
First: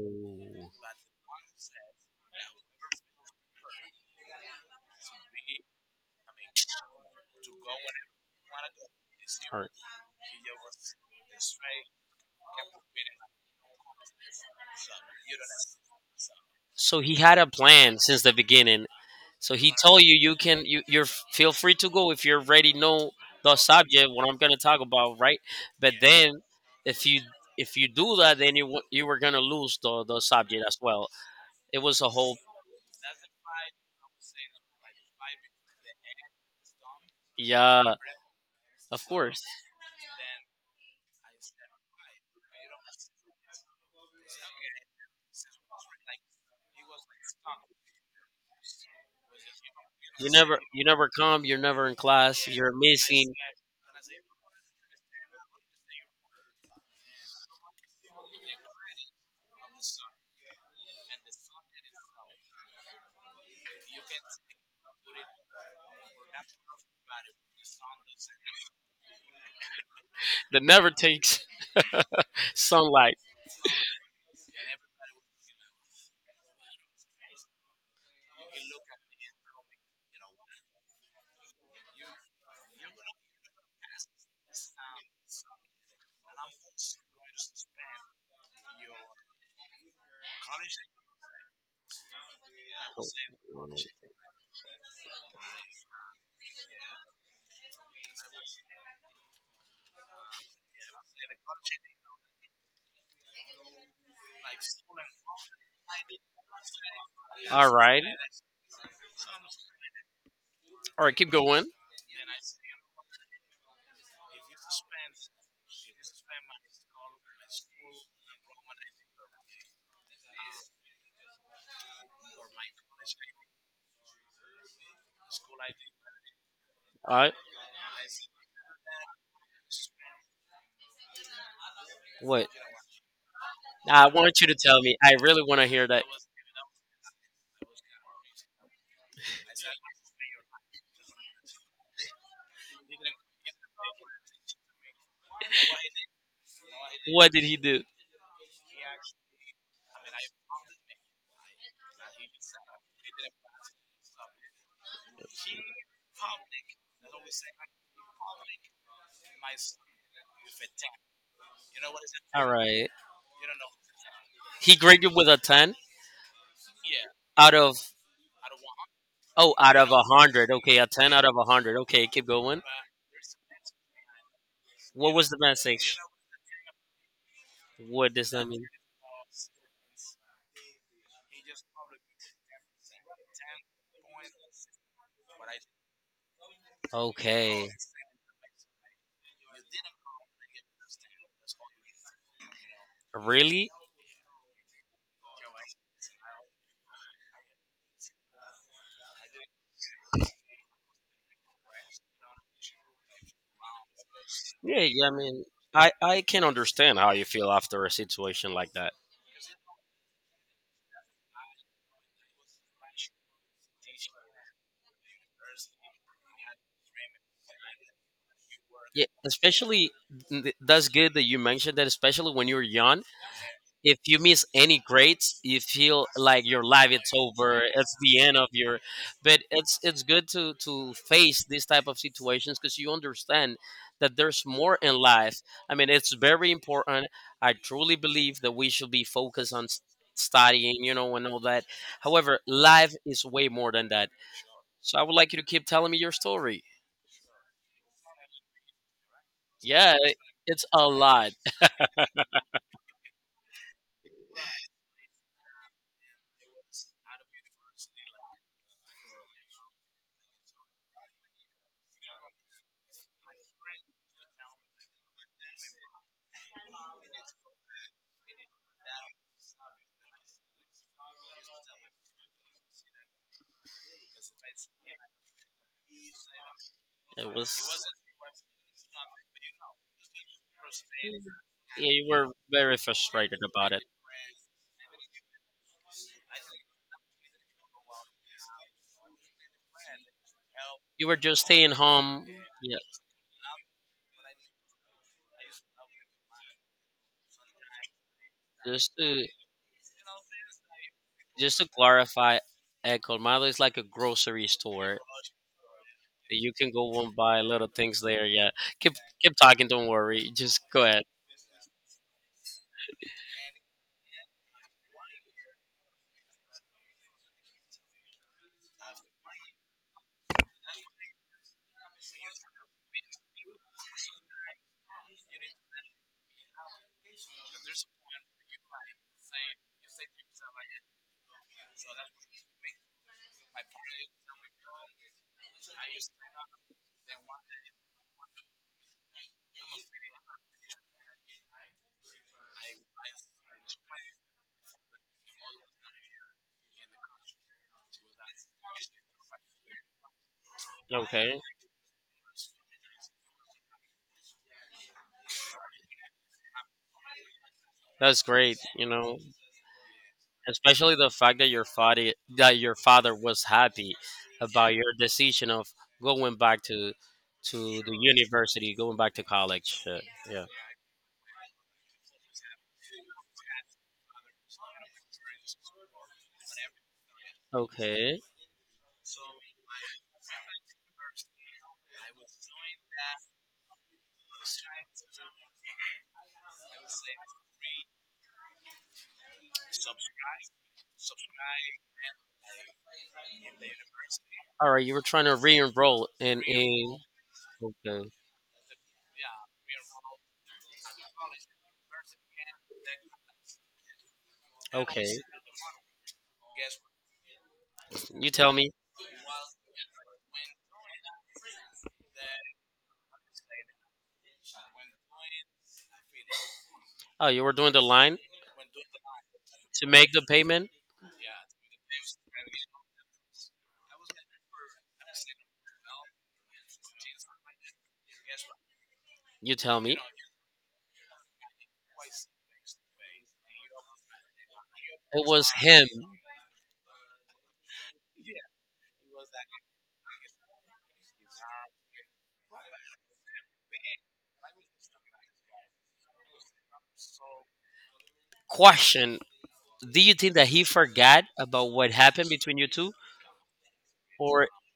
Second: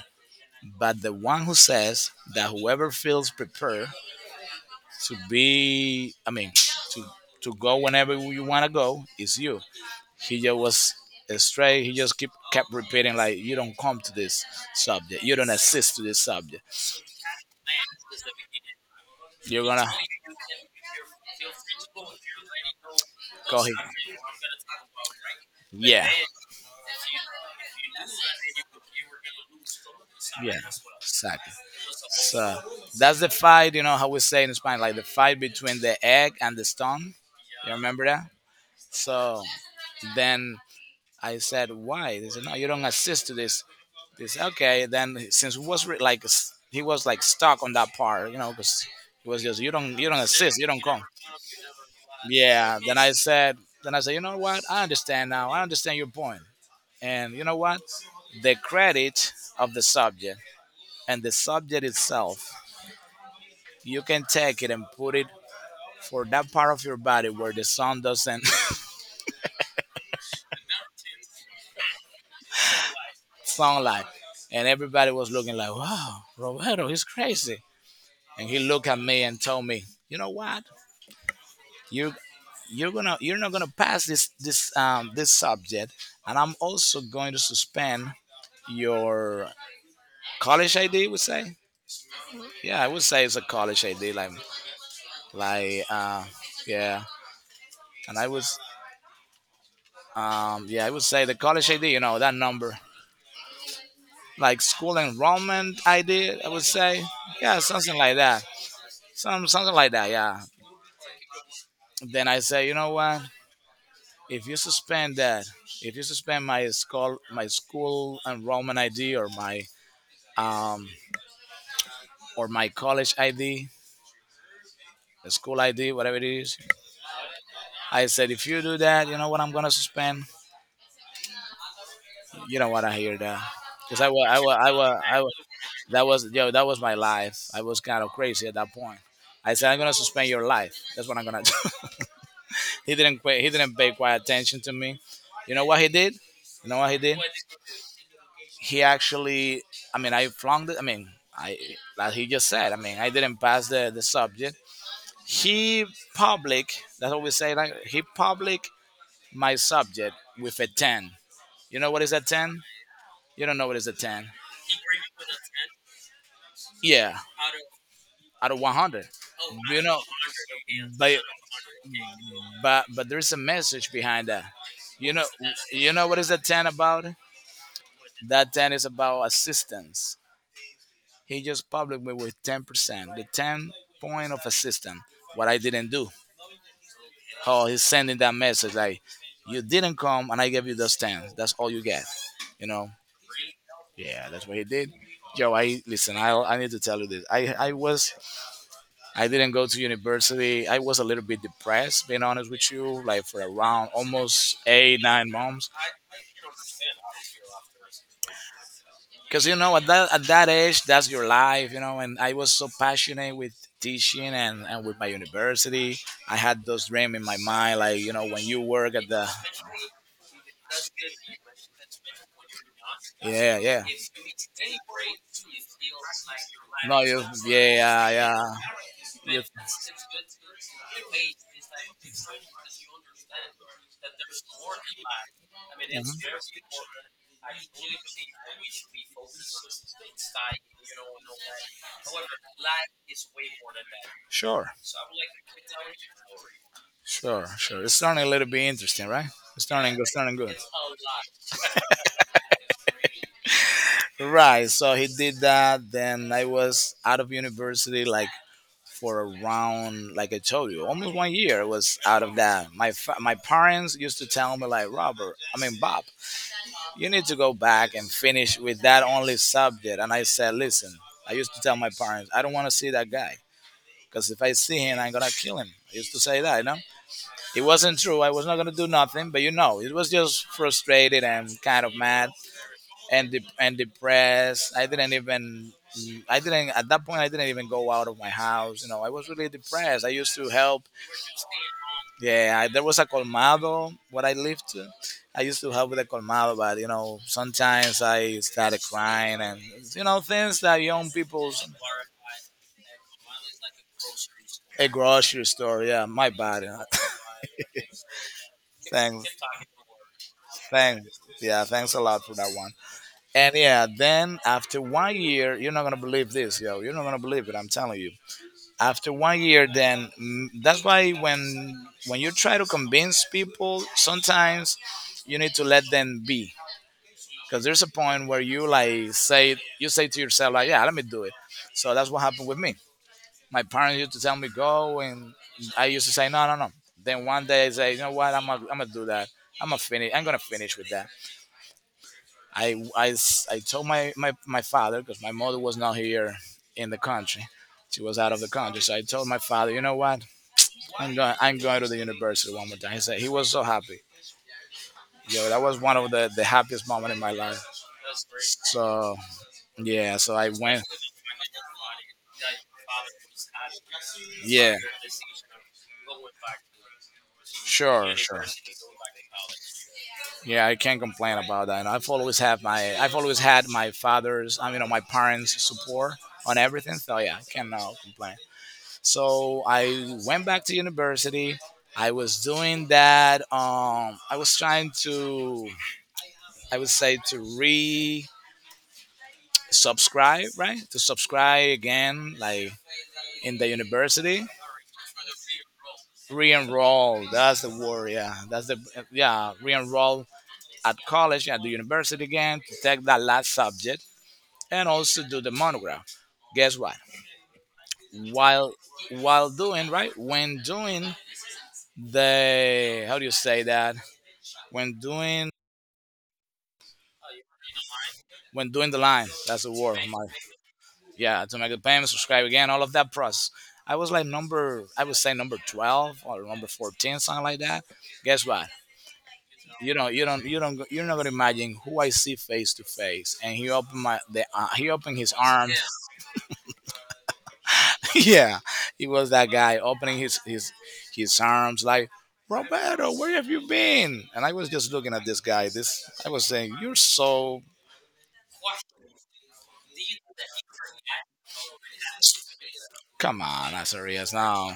but the one who says that whoever feels prepared I mean, to, to go whenever you want to go is you.
right.
He just was straight. He just keep kept repeating like, you don't come to this subject. You don't assist to this subject.
So he had a plan since the beginning. So
You're
he
gonna
told you you can you're feel free to go if you already know the
go here."
subject what I'm gonna talk about, right? But
Yeah.
then if you if you do that, then you you were gonna lose the
Yeah,
subject as well.
exactly.
It was a whole
So that's the fight, you know, how we say in Spanish, like the fight between the egg and the stone. You
yeah,
remember that?
of
So
course.
then I said, why? They said, no, you don't assist to this. This okay? Then since it was he was like stuck on that part, you know, because it was just you don't assist, you don't
You
come.
never come. You're never in class. You're
Yeah. Then I
missing.
said, you know what? I understand now. I understand your point. And you know what? The credit of the subject and the subject itself, you can take it and put it for that part of your body where the sun doesn't
That never takes sunlight.
sunlight. And everybody was looking like, wow, Roberto, he's crazy. And he looked at me and told me, you know what? You you're gonna you're not gonna pass this this subject, and I'm also going to suspend your college ID, would say. Yeah, I would say it's a college ID like like uh yeah. And I was yeah, I would say the college ID, you know, that number, like school enrollment I did, I would say. Yeah,
All
something
right.
like that. Some something like that, yeah.
All right. Keep going.
Then I say, you know what? If you suspend that, if you suspend my school enrollment ID, um or my college ID, the school ID, whatever it is,
All right.
I said if you do that, you know what I'm gonna suspend.
What?
You don't wanna hear that. Cause
I
I was, I
want you to
was, I
tell me.
was,
I
I was,
really want to hear that.
that was, yo, that was my life. I was kind of crazy at that point. I said, I'm gonna suspend your life. That's what I'm gonna do. He didn't pay quite attention to me. You know what he did? You know what he did?
What did he do?
He actually, I mean, I flunked it. I mean, I, like he just said. I mean, I didn't pass the subject. He public. That's what we say. Like he public my subject with a ten. You know what is a
All
ten?
right.
You don't know what is a ten?
He graded with a 10
Yeah,
out of,
out of 100.
oh, out
You
of
know,
a 100. Okay, a
but
10 out of a 100. Okay, keep going.
but there's a message behind that.
What
You know,
was the
you
message?
know what is a ten about?
What does that
That
mean?
10 is about assistance. He just public me with 10%, the 10 point of assistance, what I didn't do.
Okay.
How he's sending that message like, you didn't come and I gave you those 10. That's all you get. You know?
Really?
Yeah, that's what he did. Yo, I listen. I need to tell you this. I was, I didn't go to university. I was a little bit depressed, being honest with you. Like for around almost
Yeah,
eight
yeah, I
nine
mean,
months.
I can understand how you feel after a situation like that.
Because you know at that age that's your life, you know, and I was so passionate with teaching, and with my university. I had those dreams in my mind like, you know, when you work
Yeah,
at the,
especially that's good that you mentioned that. Especially when you're young,
yeah, yeah.
if you miss any grades, you feel like your life
No,
it's
you,
over. It's the end
yeah,
of your. But
yeah,
it's good to face these type of situations because you understand that
you.
there's more in life. I mean,
Mhm.
it's very important. I truly believe that we should be focused on studying, you know, and all that. However, life is way more than that.
Sure,
So I would like you to keep telling me your story.
sure. It's starting a little bit interesting, right? It's
Yeah,
starting good, starting good.
it's a lot.
Right, so he did that. Then I was out of university like for around, like I told you, almost 1 year I was out of that. My parents used to tell me like, Robert, I mean Bob, you need to go back and finish with that only subject. And I said, listen, I used to tell my parents, I don't want to see that guy, because if I see him, I'm gonna kill him. I used to say that, you know.
It
It
was.
wasn't true. I was not gonna do nothing, but, you know, it was just frustrated and kind
Yeah,
of
you were
mad
very frustrated about
and
it.
depressed. I didn't even. I didn't at that point. I didn't even go out of my house. You know, I was really depressed. I used to help,
You were just staying home.
yeah, I,
Yeah,
there was a colmado where I lived. I used to help with the colmado, but, you know, sometimes I started
just to
crying and you know things that young
just
people's,
to clarify, El Colmado is like a grocery
a
store.
grocery store. Yeah, my
You
bad.
can go and buy little things there. Yeah, keep
Thanks,
keep talking. Don't worry. Just go ahead.
thanks. Yeah, thanks a lot for that one. And yeah, then after 1 year, you're not gonna believe this, yo. You're not gonna believe it. I'm telling you. After 1 year, then that's why when you try to convince people, sometimes you need to let them be, because there's a point where you like say, you say to yourself like, yeah, let me do it. So that's what happened with me. My parents used to tell me, go and I used to say, no, no, no. Then one day I say, you know what? I'm gonna do that. I'm gonna finish with that. I I told my father, because my mother was not here in the country, she was out of the country. So I told my father, you know what,
Okay,
I'm going to the university one more time. He said, he was so happy. Yo, that was one of the happiest moment in my life.
that's great. You
So
know,
yeah, so I went.
especially the fact that your father was happy about
Yeah.
your decision of going back to the
Sure. Sure.
university, going back to college. Yeah.
Yeah, I can't complain about that. And I've always had my father's, I mean, my parents' support on everything. So yeah, I cannot
Okay.
complain. So I went back to university. I was doing that. I was trying to, I would say to re subscribe, right? To subscribe again, like in the university.
All right, you were trying to re-enroll in a.
Re-enroll. That's the
Okay,
word. Yeah, that's the, yeah, re-enroll at college, at the university again, to take that last subject and
okay.
also do the monograph. Guess what?
You tell me.
While while doing, right, when doing the how do you say that when doing
Oh, you were doing the line
when doing the line, that's the
to
word,
make the
my,
payment.
yeah, to make the payment, subscribe again, all of that process. I was like number, I would say number 12 or number 14, something like that. Guess what?
You tell me.
You don't. You're not you're not gonna imagine who I see face to face, and he opened my the he opened
It
his
was
arms.
him.
Yeah, he was that guy opening his arms like, Roberto, where have you been? And I was just looking at this guy, this I was saying, you're so—
Question: do you think that he forgot about what happened between you two,
come on, Azarias.
or
Now,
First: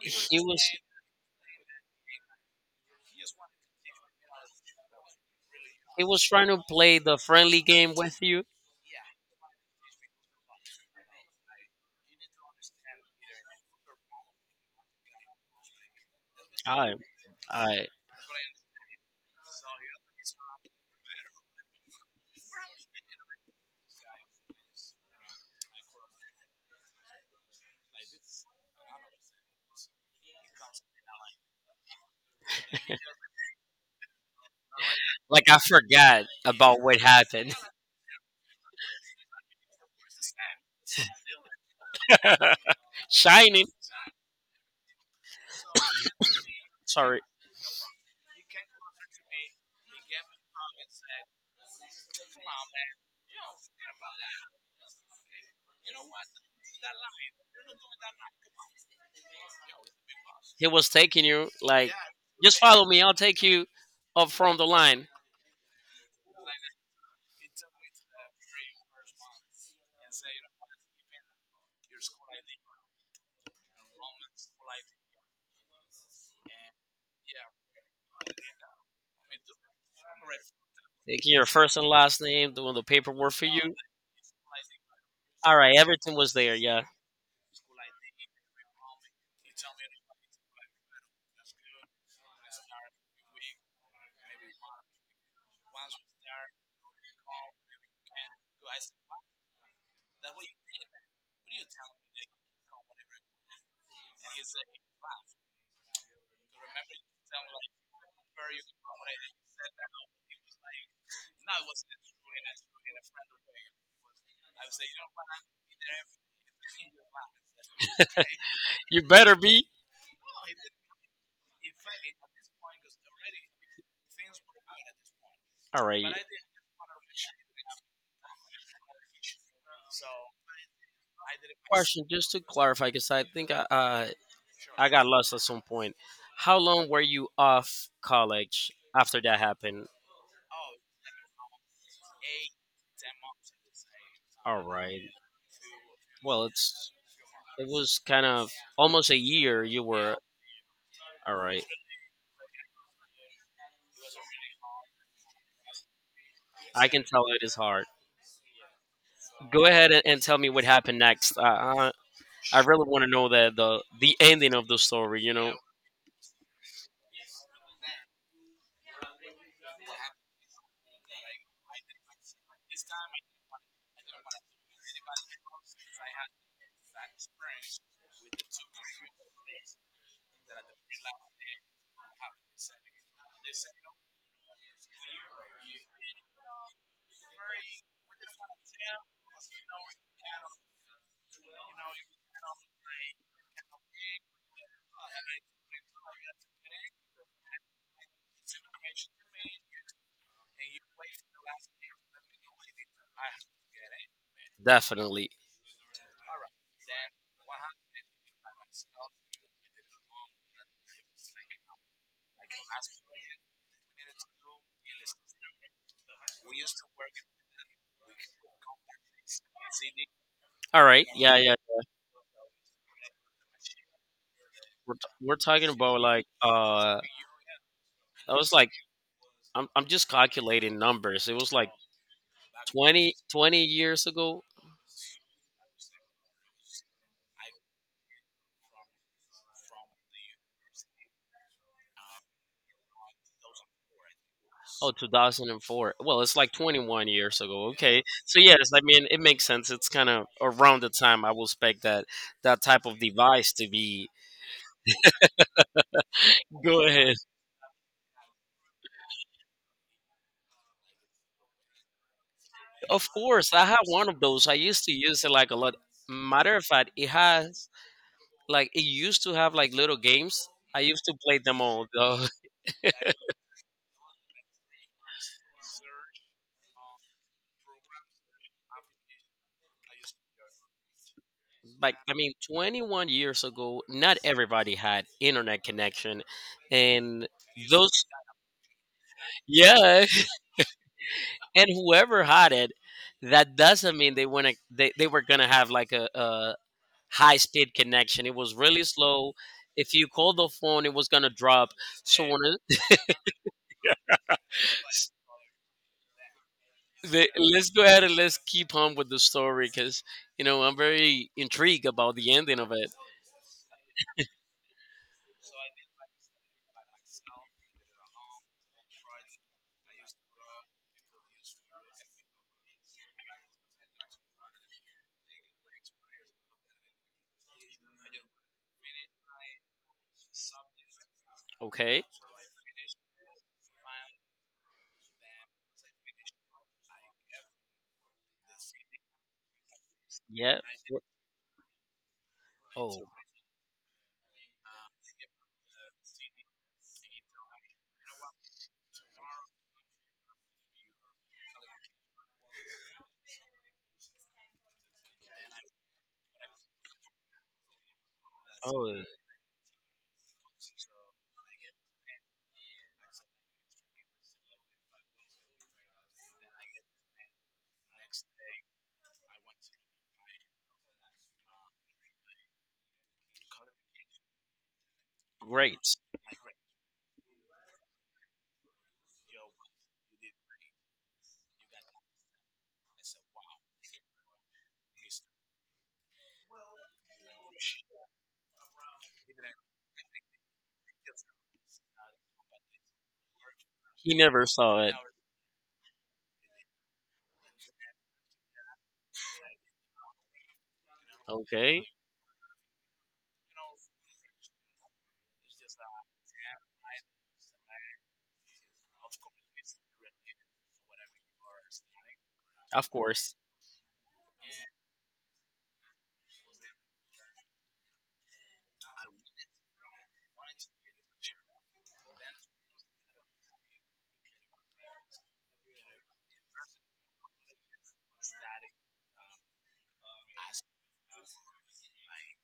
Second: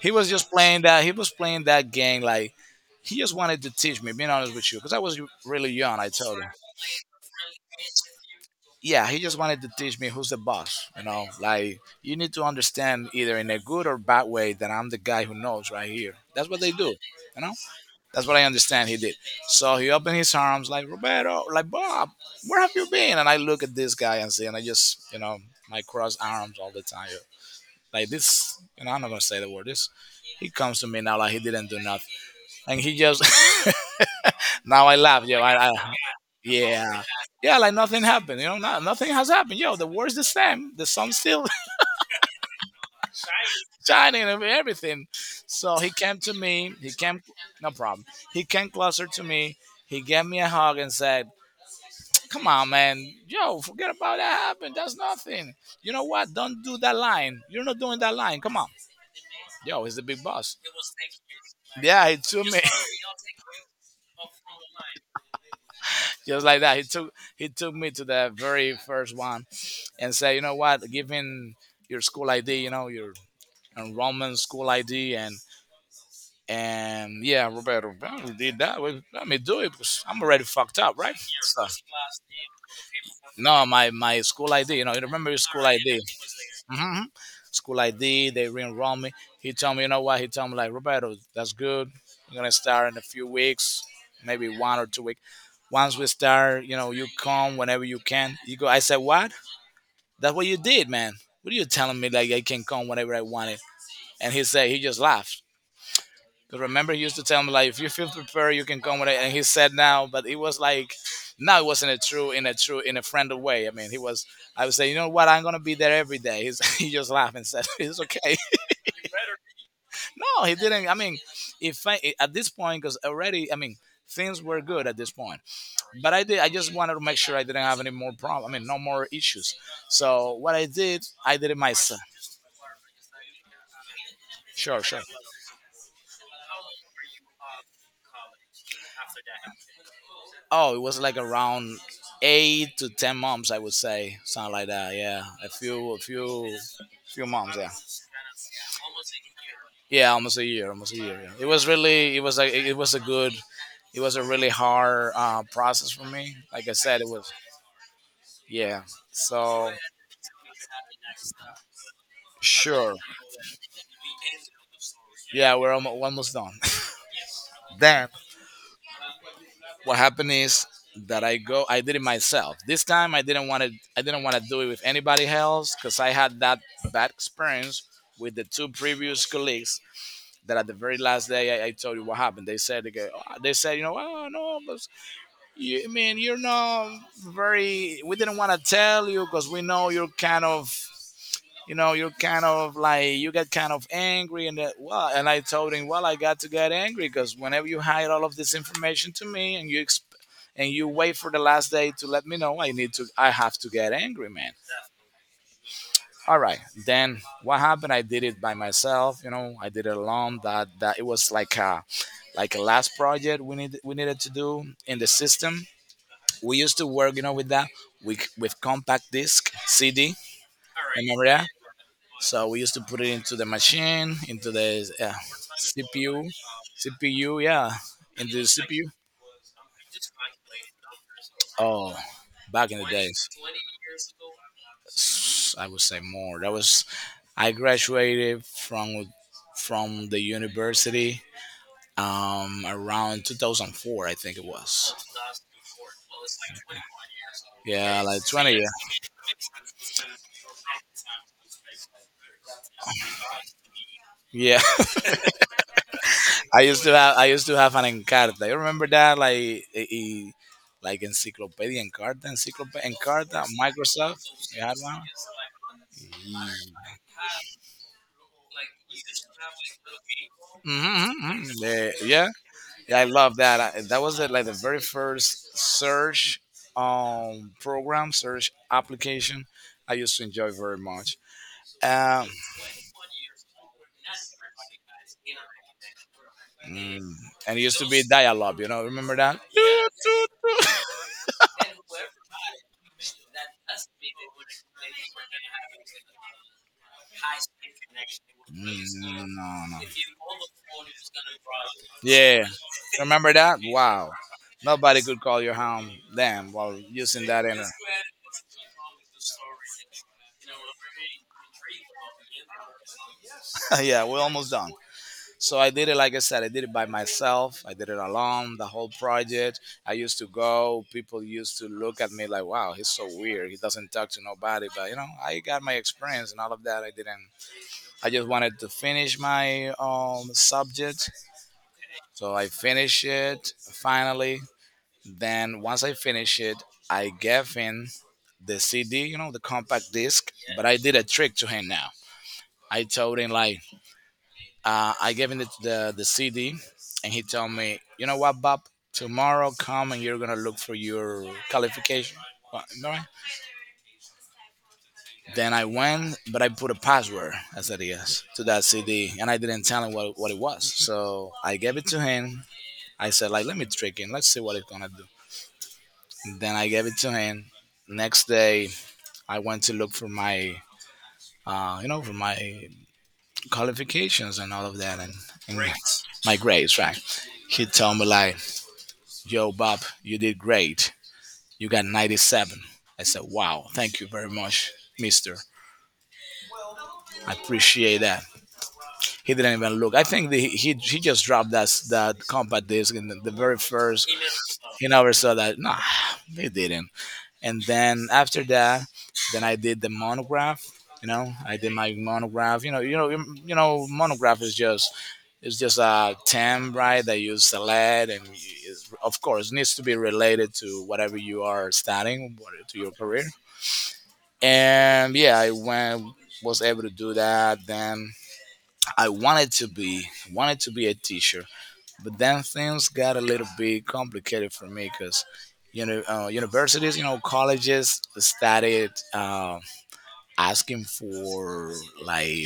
he was
he
just
was
playing that, he was playing that game. Like, he just wanted to teach me, being honest with you, because I was really young.
he
I
was
told
trying
him,
to play the friendly game with you?
yeah, he just wanted to teach me who's the boss. You know, like, you need to understand, either in a good or bad way, that I'm the guy who knows right here. That's what they do.
I,
You know,
I
that's what I understand he did. So he opened his arms like, Roberto, like, Bob, where have you been? And I look at this guy, and see, and I just, you know, my cross arms all the time. Like this, you know, I'm not gonna say the word. This, he comes to me now like he didn't do nothing, and he just— now I laugh. Yeah,
like I
I
forgot about what
yeah.
happened.
Yeah, like nothing happened. You know, nothing has happened. Yo, the war's the same. The sun's still
Shiny.
shining and everything. So he came to me. He
Sorry,
came— no problem. He came closer to me. He gave me a hug and said, come on, man. Yo, forget about that happened. That's nothing. You know what? Don't do that line. You're not doing that line. Come on. Yo, he's the big boss.
he was taking you like,
Yeah, he took
just
me.
follow me. I'll take you up from the line,
Just like that, he took me to the very first one, and said, "You know what? Give him your school ID. You know your— and Roman school ID, and yeah, Roberto, well, we did that. We— let me do it because I'm already fucked up, right?
taking your
So,
first and last name, doing the paperwork for
no,
you.
my school ID. You know, you remember your
All
school
right,
ID?
everything was there. Yeah,
Hmm. School ID. They re-enrolled me. He told me, you know what? He told me like, Roberto, that's good. We're gonna start in a few weeks, maybe 1 or 2 weeks. Once we start, you know, you come whenever you can. You go. I said, what? That's what you did, man. What are you telling me? Like, I can come whenever I wanted. And he said— he just laughed. 'Cause remember, he used to tell me like, if you feel prepared, you can come with it. And he said now, but it was like, now it wasn't a true— in a friendly way. I mean, he was. I would say, you know what? I'm gonna be there every day. He's— he just laughed and said, it's okay.
you better be.
No, he didn't. I mean, if I, at this point, because already, I mean, things were good at this point.
All right.
But I did. I just wanted to make sure I didn't have any more problem. I mean, no more issues. So what I did it myself.
Question, just to clarify, because I think
Sure,
I
sure.
got lost at some point. How long were you off college after that happened?
Oh, it was like around 8 to 10 months, I would say, something
All
like that.
right.
Yeah, a
Well,
few,
it's
few months.
it
Yeah,
was kind of almost a year you
yeah,
were.
almost a year, almost a year. Yeah.
All
It
right.
was really, it was like, it was a good, it was a really hard process for me. Like I
I
said,
can
it
tell
was,
it is hard.
yeah.
Go
So
ahead and tell me what happened next. I really
sure,
want to know the ending of the story. You
yeah,
know,
we're almost, almost done. Then what happened is that I go, I did it myself. This time I didn't want to, I didn't want to do it with anybody else because I had that bad experience with the two previous colleagues, that at the very last day I told you what happened. They said they said, you know, no, but you, I mean, you're not very— we didn't want to tell you because we know you're kind of, you know, you're kind of like, you get kind of angry, and that. Well, and I told him, well, I got to get angry because whenever you hide all of this information to me and you and you wait for the last day to let me know, I need to— I have to get angry, man.
definitely.
All right, then what happened, I did it by myself, you know, I did it alone. That it was like a— like a last project we needed to do in the system we used to work, you know, with that, with compact disc, CD,
All right.
remember
Yeah,
that?
yeah.
So we used to put it into the machine, into the
We're, t- we're talking about like
CPU. CPU, yeah,
I
into the
was like
CPU.
I'm just calculating numbers. It was like
Oh, back in the
twenty
days.
twenty years ago.
s- I would say more. That was— I graduated from the university around 2004, I think it
Oh,
was.
2004. Well, it's like 21 years ago.
Yeah,
Okay.
like
So,
20 years.
yes, I mean, it makes sense. It's kind of around the time I will expect that that type of device to be.
Yeah,
Go ahead.
I used to have an Encarta. You remember that? Like like Encyclopedia Encarta, Encyclopedia
Of
Encarta,
course, I have one of
Microsoft.
those. I
You had
used to
one.
use it like a lot. Matter of fact, it has like it used to have like little games. I used
Mm-hmm,
to
mm-hmm,
play
mm-hmm.
them all
Yeah,
though.
yeah. Yeah, I love that. That was the, like the very first search program, search application I used to enjoy very much.
Like I
Um,
mean, 21 years ago, not everybody had internet connection,
mm,
and
and it used to
those
be dialogue, you know, remember that?
yeah, and whoever had it, that doesn't mean they wanna they were gonna have like a high speed connection. It was
Mm,
really
no,
slow.
no. No.
If you called the phone, it was gonna drop. So when
Yeah,
it,
remember that? Wow. Nobody could call your home then while using
the,
that in—
let's go ahead and let's keep on with the story because you know I'm very intrigued about the ending of it.
yeah, we're almost done. So I did it, like I said, I did it by myself. I did it alone, the whole project. I used to go, people used to look at me like, wow, he's so weird. He doesn't talk to nobody. But, you know, I got my experience and all of that. I didn't— I just wanted to finish my subject.
Okay.
So I finished it, finally. Then once I finished it, I gave him the CD, you know, the compact disc.
Yeah.
But I did a trick to him now. I
Oh.
told him like, I gave him the CD, and he told me, you know what, Bob, tomorrow come and you're gonna look for your qualification. Well, alright. Then I went, but I put a password. I said yes to that
Oh.
CD, and I didn't tell him what it was. So I gave it to him. I said like, let me trick him. Let's see what it's gonna do. And then I gave it to him. Next day, I went to look for my, you know, for my qualifications and all of that, and— and great.
Great.
My grades, right? He told me like, "Yo, Bob, you did great. You got 97." I said, "Wow, thank you very much, Mister. I appreciate that." He didn't even look. I think the, he just dropped that that compact disc in the very first.
He never saw
He
it.
never saw that. Nah, he didn't. And then after that, then I did the monograph. You know, I did
Okay.
my monograph. You know, you know monograph is just— it's just a term, right, that you select, and is, of course, needs to be related to whatever you are studying, to your
Of
career.
course.
And yeah, I went— was able to do that. Then I wanted to be— wanted to be a teacher. But then things got a little bit complicated for me because, you know, universities, you know, colleges started asking for like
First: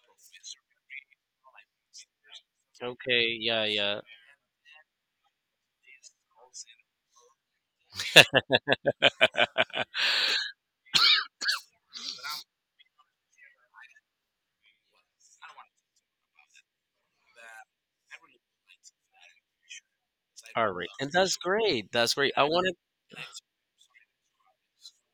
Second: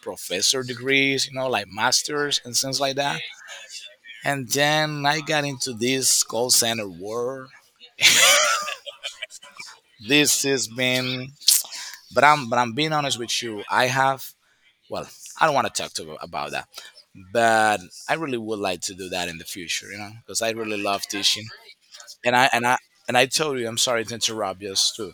professor degrees, you know, like masters and things like that.
Okay. Yeah. Yeah.
And then I got into this call center world. This has been— but I'm being honest with you. I have, well, I don't want to talk to about that, but I really would like to do that in the future, you know, because I
All
really
right.
love
And that's
teaching.
great. That's great.
and
I
I and
want to.
I and I told you, I'm sorry to interrupt, just to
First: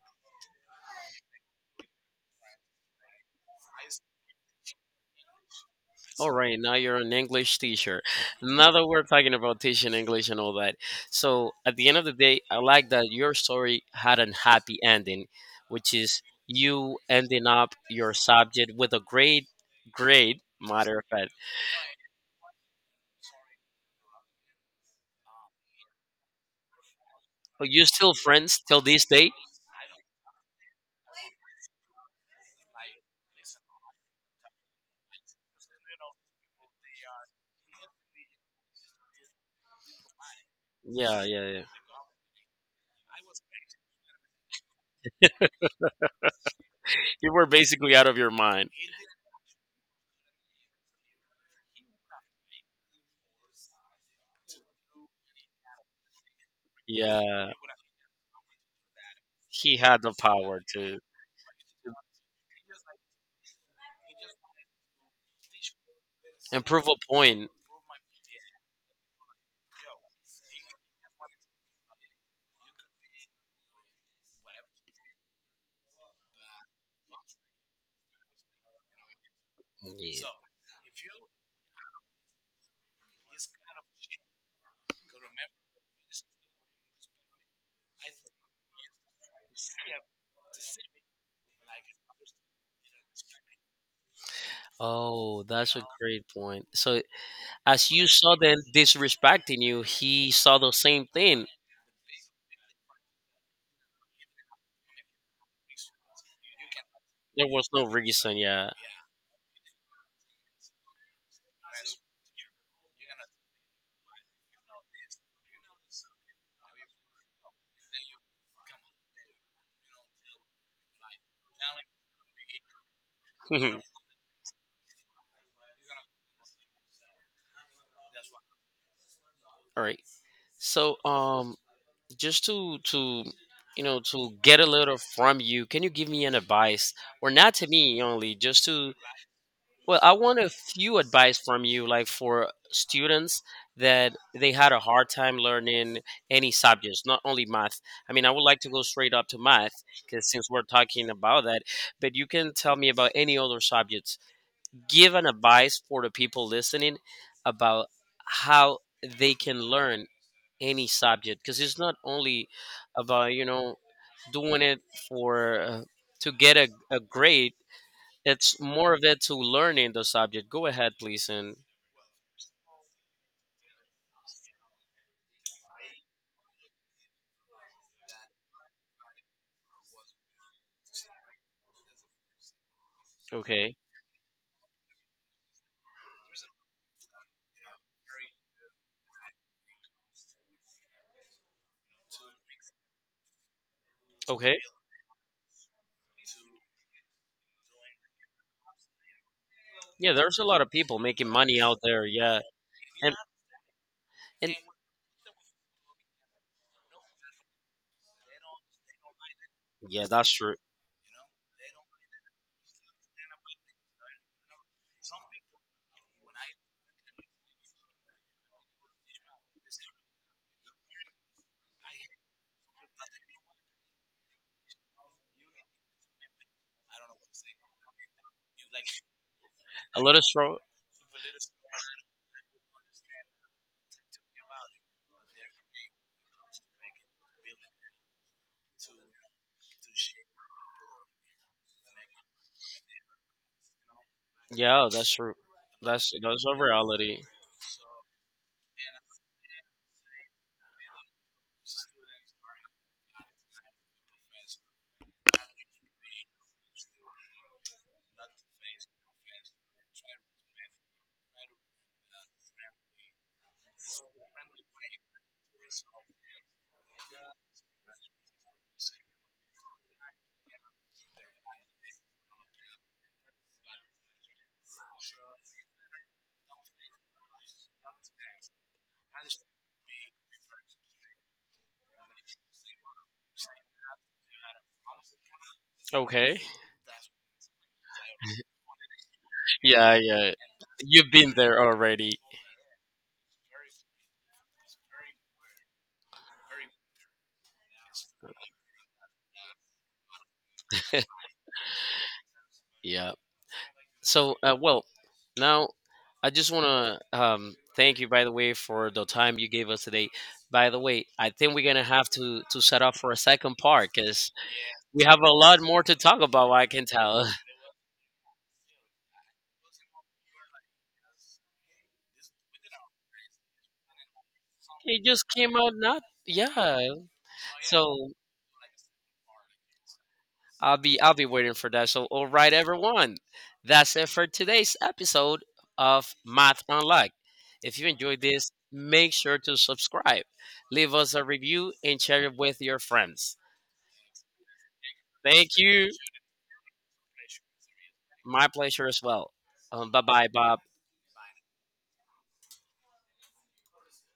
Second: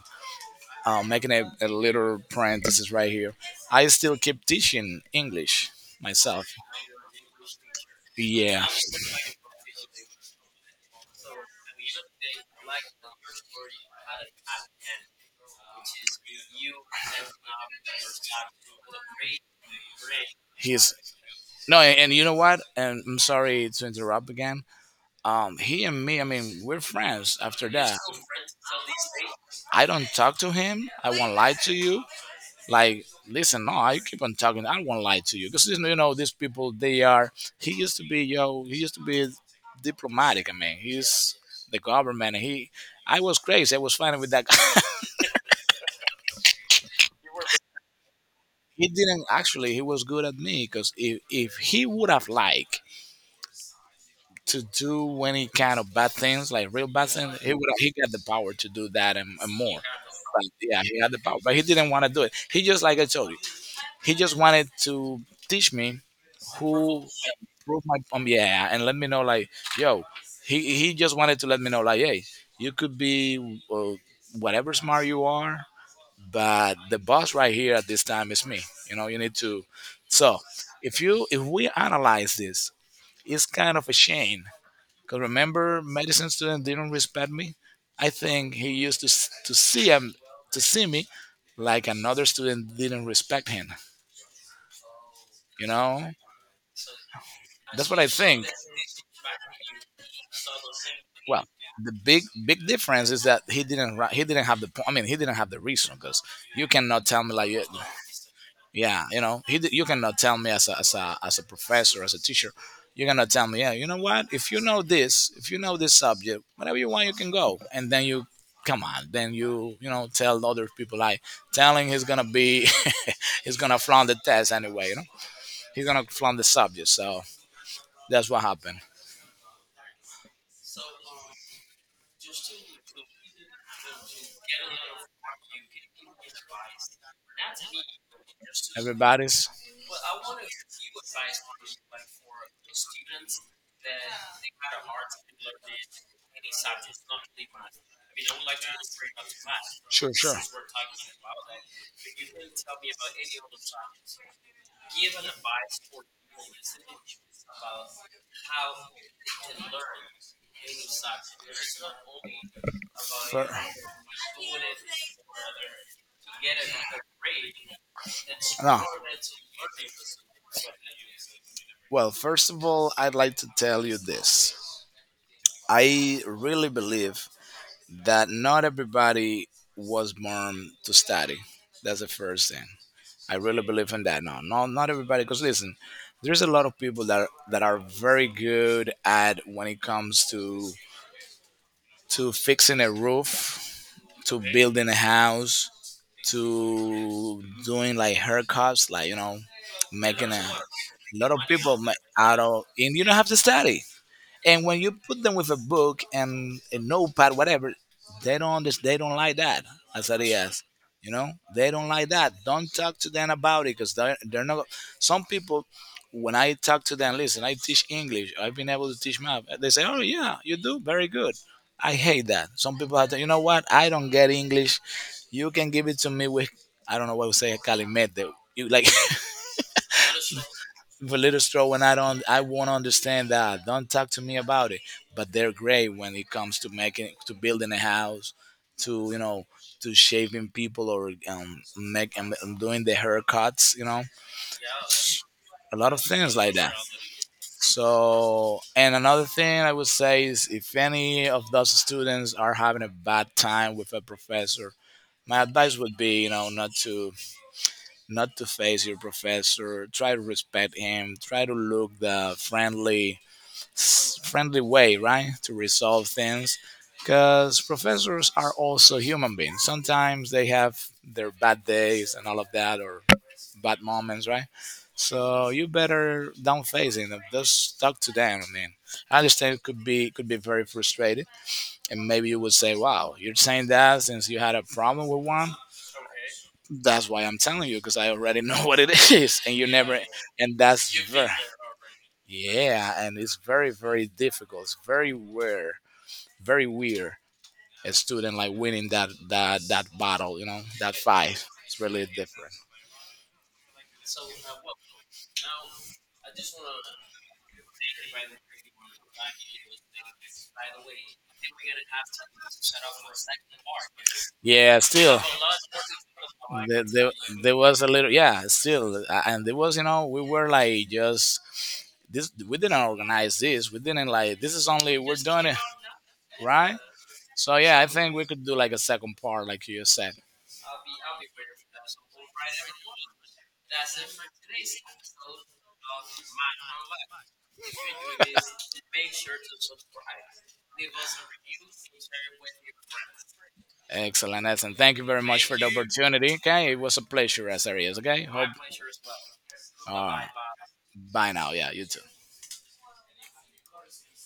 making a little parenthesis right here. I still keep teaching English
All
myself.
right. Now you're an English teacher.
Yeah,
Now that we're talking about teaching English and all that. So at the end of the day, I like that your story had an happy ending, which is you ending up your subject with a great grade.
he's—
Matter of fact.
no, and you know what? And I'm sorry to interrupt again. He and me, I mean, we're friends
Oh,
after
you
that.
still friends till this day?
I don't talk to him. I won't lie to you. Like, listen, no, you keep on talking. I won't lie to you because, you know, these people, they are— he used to be yo, he used to be diplomatic. I mean,
Yeah,
he's
yeah, yeah.
the government. He— I was crazy, I was fighting with that guy.
You were basically out of your mind.
He didn't actually— he was good at me, because if he would have liked to do any kind of bad things, like real bad things,
Yeah,
he would— he got the power to do that, and
he
more.
had the
But
power
yeah,
to
he had the power, but he didn't want to do it. He just, like I told you, he just wanted to teach me
improve a
who—
point.
prove my yeah, and let me know like, yo, he just wanted to let me know like, hey, you could be, whatever smart you are, but the boss right here at this time is me. You know, you need to.
Yeah.
So if you— if we analyze this, it's kind of a shame because, remember, medicine student didn't respect me. I think he used to to see him— to see me like another student didn't respect him.
Oh,
You
that's a
know,
great point. So,
that's
as
what
you
I
saw
think.
them disrespecting you, he saw the same
Well,
thing.
the big difference is that he didn't have the I mean he didn't have the reason. Because you cannot tell me
There
like
was no reason, yeah.
yeah, you cannot tell me as a, as a professor, as a teacher, you cannot tell me, yeah, what if you know this, if you know this subject, whatever you want you can go, and then you come on, then you know tell other people like telling he's gonna be he's gonna
All
flaunt the test anyway, you know, he's gonna flaunt the subject. So that's what happened.
right. So, just to to get a little from you, can you give me an advice, or not to me only, just to
Everybody's
well, I want a few advice from you, like for students that they had a hard time learning any subjects, not only math. I mean, I would like to go straight up to math
sure,
because
sure.
since we're talking about that, but you can tell me about any other subjects. Give an advice for the people listening about how they can learn any subject because it's not only about, you
Fair.
know, doing it for to get a grade it's
No.
more of it to learning the subject. Go ahead, please. And
Well, first of all, I'd like to tell you this. I really believe that not everybody was born to study. That's the first thing. I really
okay,
believe in that. No, no, not everybody. Because listen, there's a lot of people that are very good at when it comes to fixing a roof, to
okay.
building a house, to doing like haircuts, like, you know,
Yeah,
making a,
there's a lot of people making
lot of
money
people
out there.
out
Yeah,
of, and you don't
and
have to study.
and
And when you put them with a book and a notepad, whatever, they don't understand, they don't like that.
yeah, that's true.
Azarias, you know, they don't like that. Don't talk to them about it because they're not. Some people, when I talk to them, listen, I teach English. I've been able to teach math. They say, "Oh yeah, you do very good." I hate that. Some people have to, you know what? I don't get English. You can give it to me with, I don't know what we say, calimete. You like,
A lot of stro.
little straw, and I don't, I won't understand that. Don't talk to me about it. But they're great when it comes to making, to building a house, to, you know, to shaving people, or make, doing the haircuts. You know,
Yeah, that's true.
a lot of
That's
things
that's a
like that.
reality.
So, and another thing I would say is if any of those students are having a bad time with a professor, my advice would be, you know, not to not to face your professor. Try to respect him. Try to look the friendly friendly way, right, to resolve things. Because professors are also human beings. Sometimes they have their bad days and all of that, or bad moments, right? So you better don't face it. Just talk to them. I mean, I understand it could be very frustrating, and maybe you would say, "Wow, you're saying that since you had a problem with one."
Okay.
That's why I'm telling you, because I already know what it is, and you
Yeah,
never.
yeah.
And that's
You've
very
been there already.
yeah, and it's very, very difficult. It's very rare, very weird. A student like winning that battle, you know, that fight. It's really different.
Yeah. So, well, now I just want to thank you, by the way, for the time you gave us today. By the way, I think we're gonna have to set up for a second part because
Yeah,
we
still
have a lot more to talk about. I
there,
can
there,
tell.
there was a little. Yeah, still, and there was, you know, we were like just this. We didn't organize this. We didn't like this. Is only
It
we're
just
doing
came
it
out not.
right.
Yeah.
So yeah, I
So
think we could do like a second part, like you said.
I'll be waiting for that. So all right, everyone, that's it for today's episode of Math Unlocked. If you enjoyed this, make sure to subscribe, leave us a review, and share it with your friends.
Excellent, excellent. Thank you very much
Thank
for the
you.
opportunity. Okay, it was a pleasure, as always. Okay, hope.
My pleasure as well. Bye
All
bye,
right,
Bob.
bye now. Yeah, you too.